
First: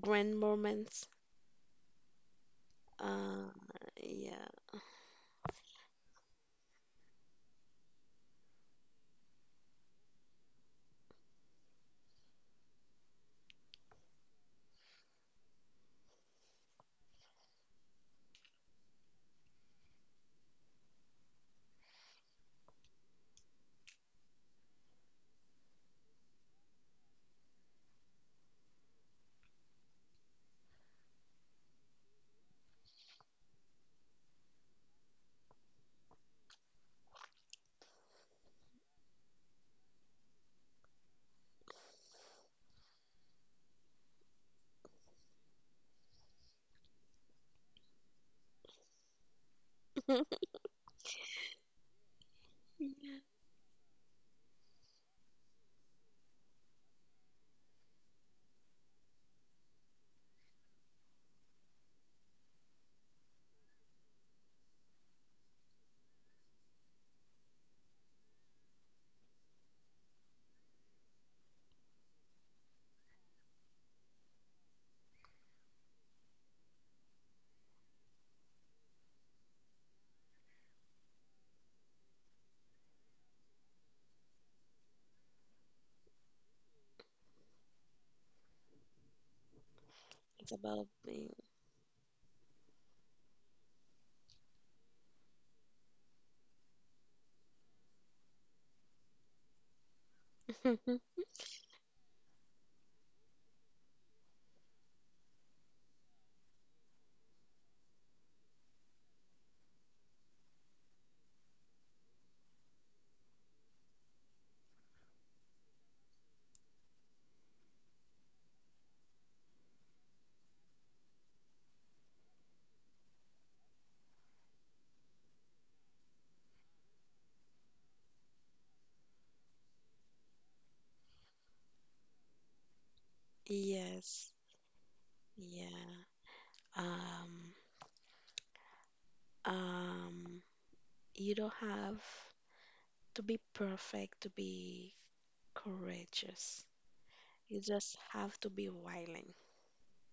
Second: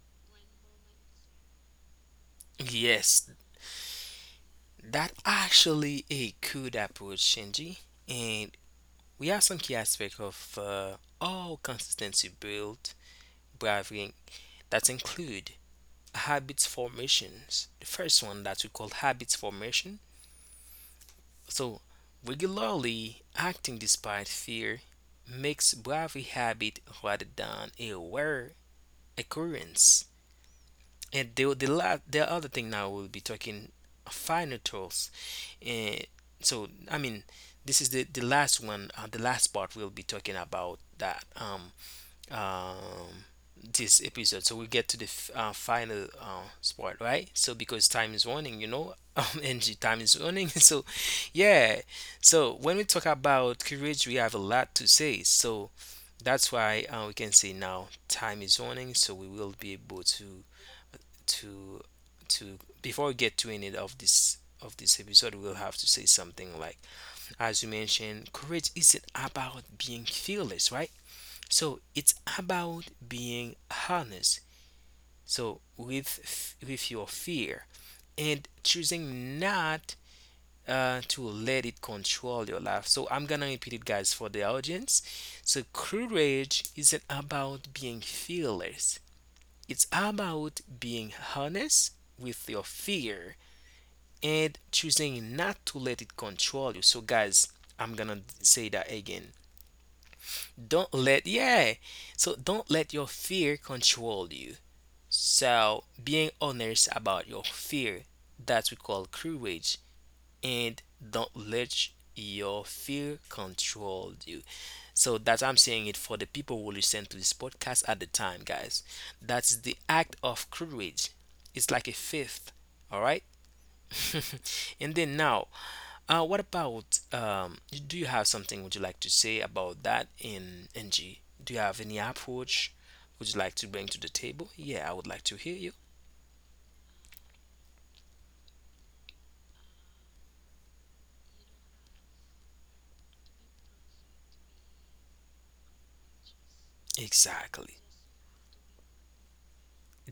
[SPEAKER 2] grand moments.
[SPEAKER 1] yes,
[SPEAKER 2] Uh, yeah.
[SPEAKER 1] that actually a good approach, Shinji. And we have some key aspect of all consistency build bravery that include habits formations. The first one that we call habits formation. So, regularly acting despite fear makes bravery habit rather than a rare occurrence. And the other thing now we'll be talking final tools. And so, I mean, this is the last one, the last part we'll be talking about that. Um, this episode. So we get to the final spot, right? So because time is running, energy time is running. So yeah. So when we talk
[SPEAKER 2] Yeah.
[SPEAKER 1] about courage, we have a lot to say. So that's why we can say now time is running. So we will be able to to before we get to any of this episode we'll have to say something like as you mentioned courage isn't about being fearless, right, so it's about being honest. So with your fear and choosing not to let it control your life. So I'm gonna repeat it, guys, for the audience. So courage isn't about being fearless. It's
[SPEAKER 2] It's
[SPEAKER 1] about
[SPEAKER 2] about
[SPEAKER 1] being
[SPEAKER 2] being.
[SPEAKER 1] honest with your fear and choosing not to let it control you. So guys, I'm gonna say that again. Don't let yeah. So don't let your fear control you. So, being honest about your fear, that we call courage, and don't let your fear control you. So, that I'm saying it for the people who listen to this podcast at the time, guys. That's the act of courage. It's like a fifth, all right? And then now, what about do you have something would you like to say about that in NG? Do you have any approach would you like to bring to the
[SPEAKER 2] Yes.
[SPEAKER 1] table? Yeah, I would like to hear you.
[SPEAKER 2] Yeah. Um, um, you don't have to be perfect to be courageous. You
[SPEAKER 1] Exactly.
[SPEAKER 2] just have to be willing.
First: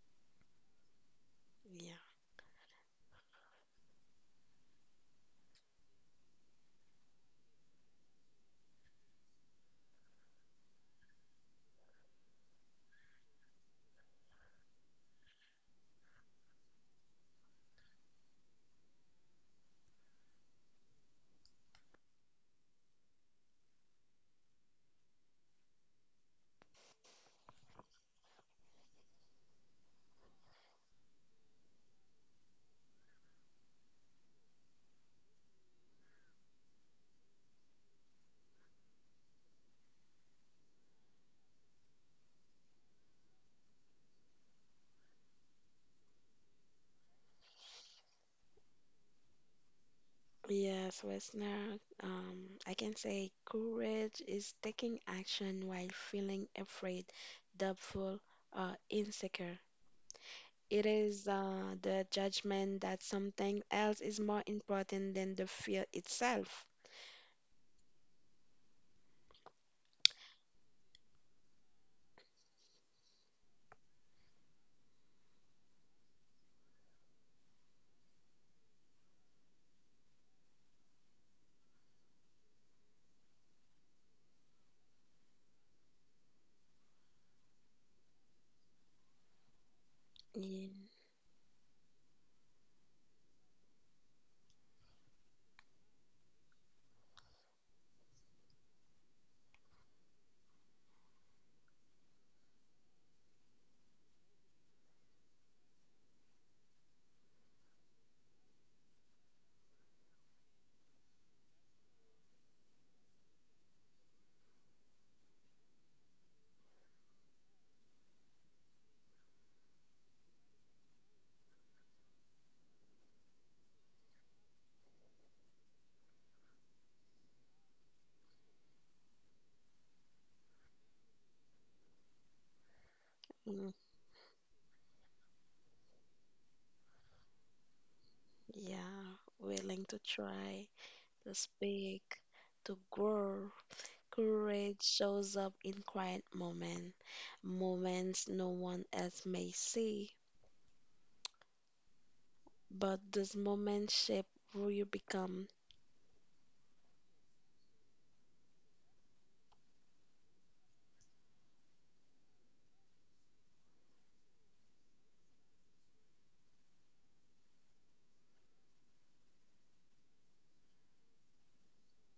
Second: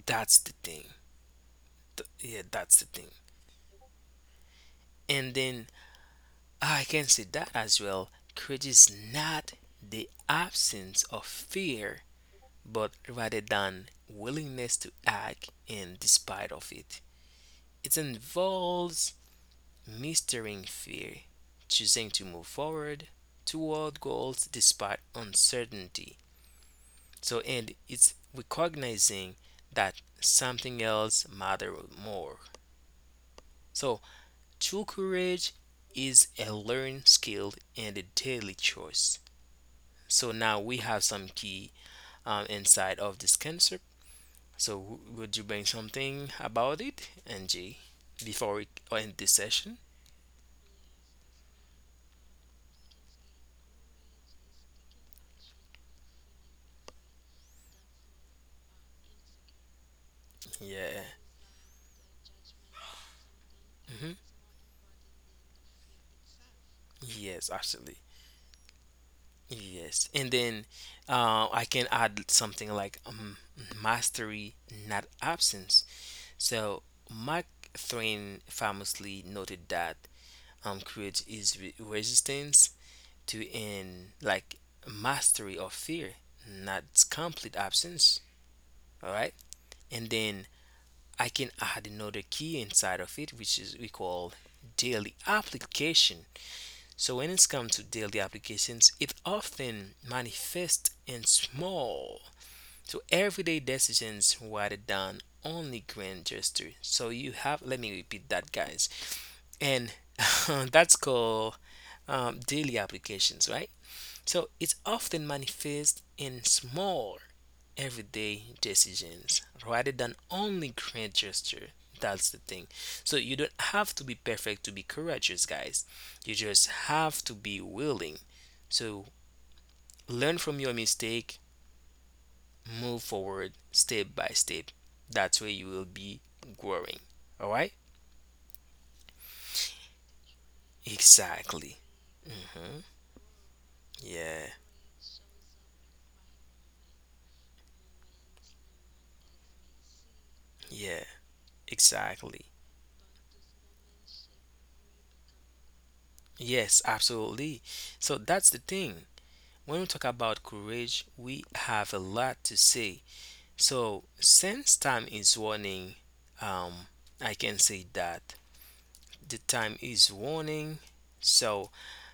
[SPEAKER 1] That's the thing.
[SPEAKER 2] Yeah.
[SPEAKER 1] Yeah, that's the thing. And then I can say that as well. Courage is not the absence of fear, but rather than willingness to act in despite of it. It involves mastering fear, choosing to move forward toward goals despite uncertainty. So, and it's recognizing that something else matters more. So, true courage is a learned skill and a daily choice. So now we have some key inside of this concept. So would you bring something about it, NG, before we end this session?
[SPEAKER 2] Yes, listener. Um, I can say courage is taking action while feeling afraid, doubtful, or insecure. It
[SPEAKER 1] Yeah.
[SPEAKER 2] is the judgment that something else is
[SPEAKER 1] hmm
[SPEAKER 2] more important than the fear itself.
[SPEAKER 1] Yes, absolutely. Yes, and then I can add something like mastery, not absence. So Mark Twain famously noted that courage is resistance to in like mastery of fear, not complete absence. All right, and then
[SPEAKER 2] Yeah,
[SPEAKER 1] I can add another key inside of it, which is we call daily application. So when it's come to daily applications, it often manifests in small, so everyday decisions rather than only grand gesture. So you have, let me repeat that, guys, and that's called daily applications, right? So it's often manifest in small, everyday decisions rather than only grand gesture. That's the thing. So you don't have to be perfect to be courageous, guys. You just have to be willing. So learn from your mistake, move forward
[SPEAKER 2] mm,
[SPEAKER 1] step by step. That's where you will be growing. All right?
[SPEAKER 2] yeah, willing to try, to
[SPEAKER 1] Exactly.
[SPEAKER 2] speak, to
[SPEAKER 1] Mhm.
[SPEAKER 2] grow.
[SPEAKER 1] Yeah.
[SPEAKER 2] Courage shows up in quiet moment, moments no one else may see.
[SPEAKER 1] Yeah. Exactly.
[SPEAKER 2] But those moments shape who you become.
[SPEAKER 1] Yes, absolutely. So that's the thing. When we talk about courage, we have a lot to say. So, since time is warning, um, I can say that the time is warning. So,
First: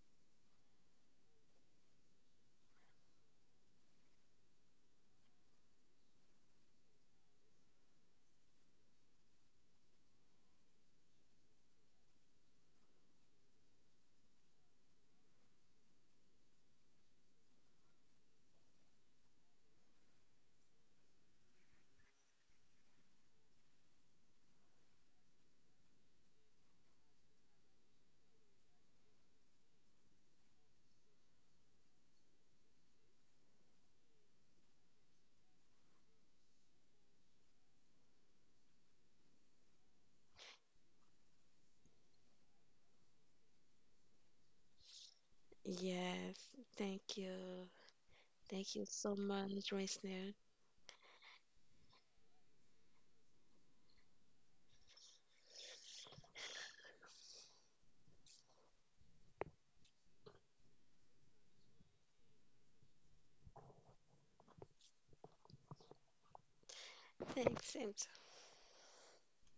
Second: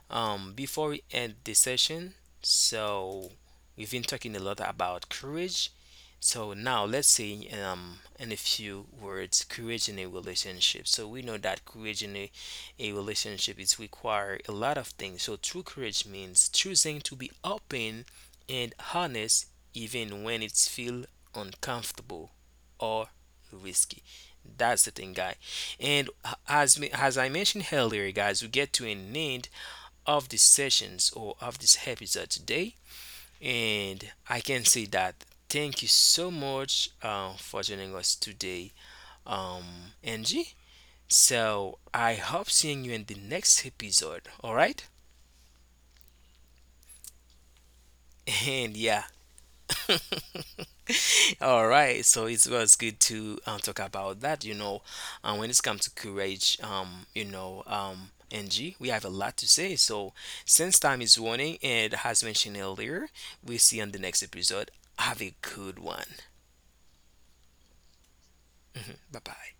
[SPEAKER 1] before we end the session, so we've been talking a lot about courage. So now let's say in a few words, courage in a relationship. So we know that courage in a relationship is require a lot of things. So true courage means choosing to be open and honest even when it's feel uncomfortable or risky. That's the thing, guy. And as as I mentioned earlier, guys, we get to an end of this sessions or of this episode today. And I can say that thank you so much for joining us today, um, Angie. So I hope seeing you in the next episode. All right.
[SPEAKER 2] Yes, thank you.
[SPEAKER 1] And
[SPEAKER 2] Thank you
[SPEAKER 1] yeah,
[SPEAKER 2] so much, Reisner.
[SPEAKER 1] all right. So it was good to talk about that. You know, and when it's come to courage, Angie, we have a lot to say. So since time is running, and as mentioned earlier, we see you on the next episode. Have a good one.
[SPEAKER 2] Thanks, same
[SPEAKER 1] Bye bye.